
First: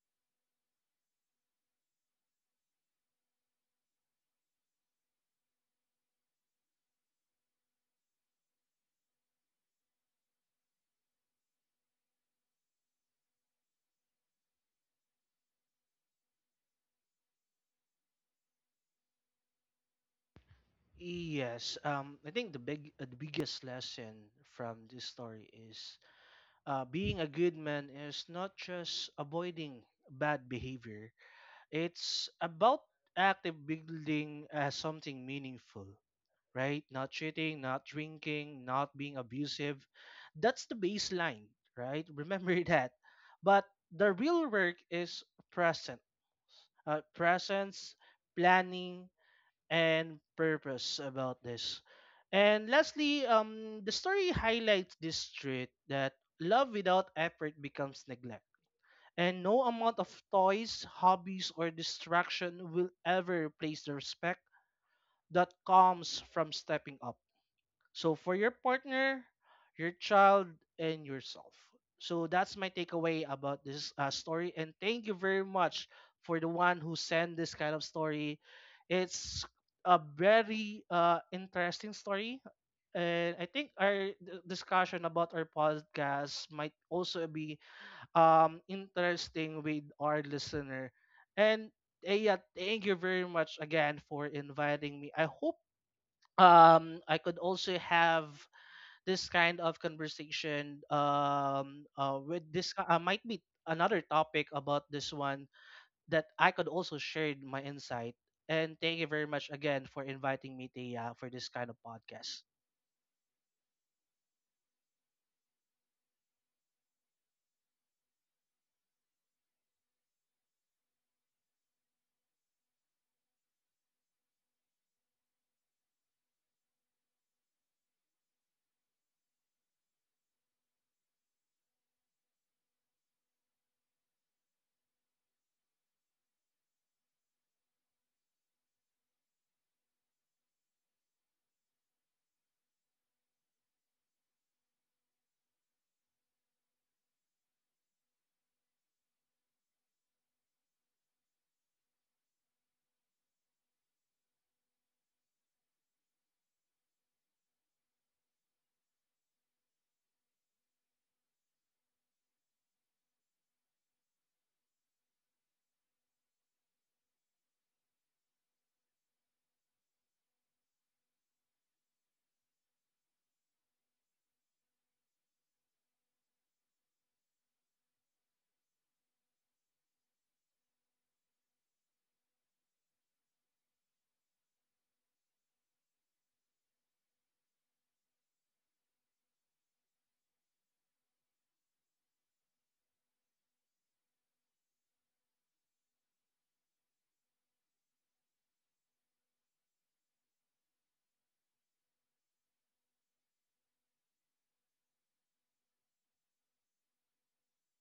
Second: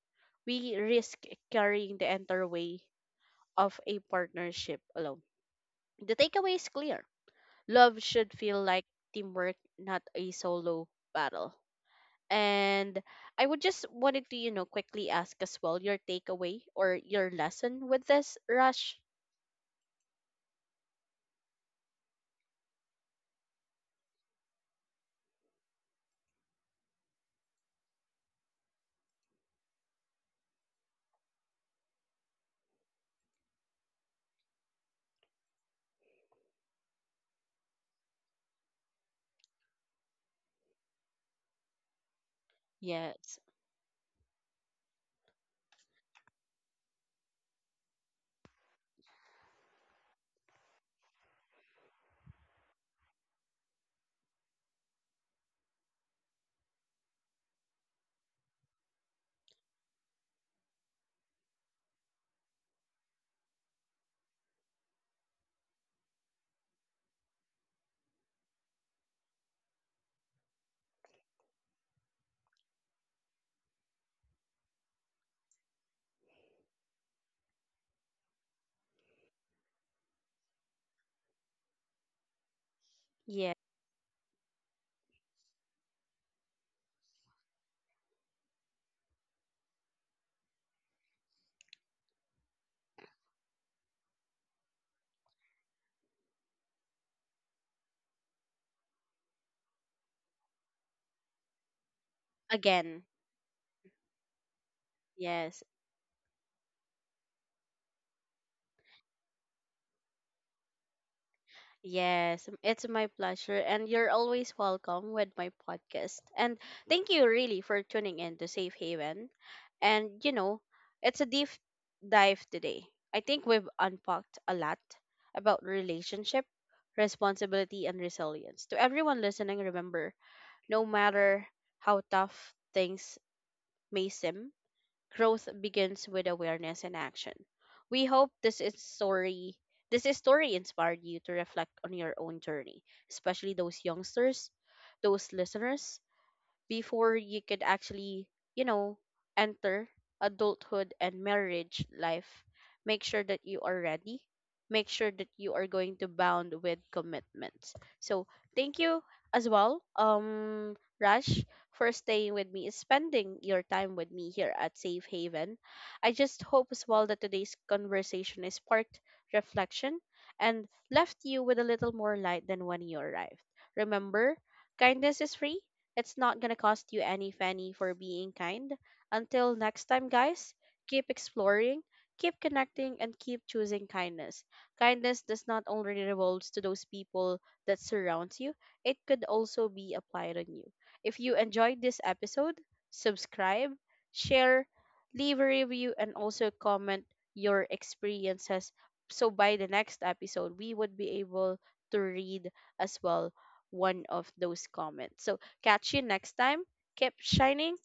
A: we risk carrying the entire weight of a partnership alone. The takeaway is clear: love should feel like teamwork, not a solo battle. And I would just wanted to, you know, quickly ask as well your takeaway or your lesson with this, Rush.
B: Yes, um, I think the big, uh, the biggest lesson from this story is, uh, being a good man is not just avoiding bad behavior. It's about active building, uh, something meaningful. Right? Not cheating, not drinking, not being abusive. That's the baseline, right? Remember [LAUGHS] that.
A: Yes.
B: But the real work is present, uh, presence, planning, and purpose about this. And lastly, um, the story highlights this truth that love without effort becomes neglect. And no amount of toys, hobbies, or distraction will ever replace the respect that comes from stepping up, so for your partner, your child, and yourself. So that's my takeaway about this, uh, story. And thank you very much for the one who sent this kind of story. It's a very, uh, interesting story, and I
A: Yeah.
B: think our d- discussion about our podcast might also be, um, interesting with our listener. And, uh, yeah, thank you very much again for inviting me. I hope, um I could also have this kind of conversation, um uh, with this ki- uh,
A: Again.
B: might be another topic about this one
A: Yes.
B: that I could also share my insight. And thank you very much again for inviting me, Thea, for this kind of
A: Yes,
B: podcast.
A: it's my pleasure, and you're always welcome with my podcast. And thank you really for tuning in to Safe Haven. And you know, it's a deep dive today. I think we've unpacked a lot about relationship, responsibility, and resilience. To everyone listening, remember, no matter how tough things may seem, growth begins with awareness and action. We hope this is story this is story inspired you to reflect on your own journey, especially those youngsters, those listeners, before you could actually, you know, enter adulthood and marriage life. Make sure that you are ready. Make sure that you are going to bound with commitments. So thank you as well, um, Raj, for staying with me, spending your time with me here at Safe Haven. I just hope as well that today's conversation is sparked reflection and left you with a little more light than when you arrived. Remember, kindness is free, it's not gonna cost you any fanny for being kind. Until next time, guys, keep exploring, keep connecting, and keep choosing kindness. Kindness does not only revolves to those people that surrounds you, it could also be applied on you. If you enjoyed this episode, subscribe, share, leave a review, and also comment your experiences. So by the next episode, we would be able to read as well one of those comments. So catch you next time. Keep shining,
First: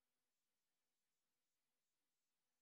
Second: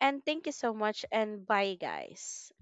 A: and thank you so much and bye guys.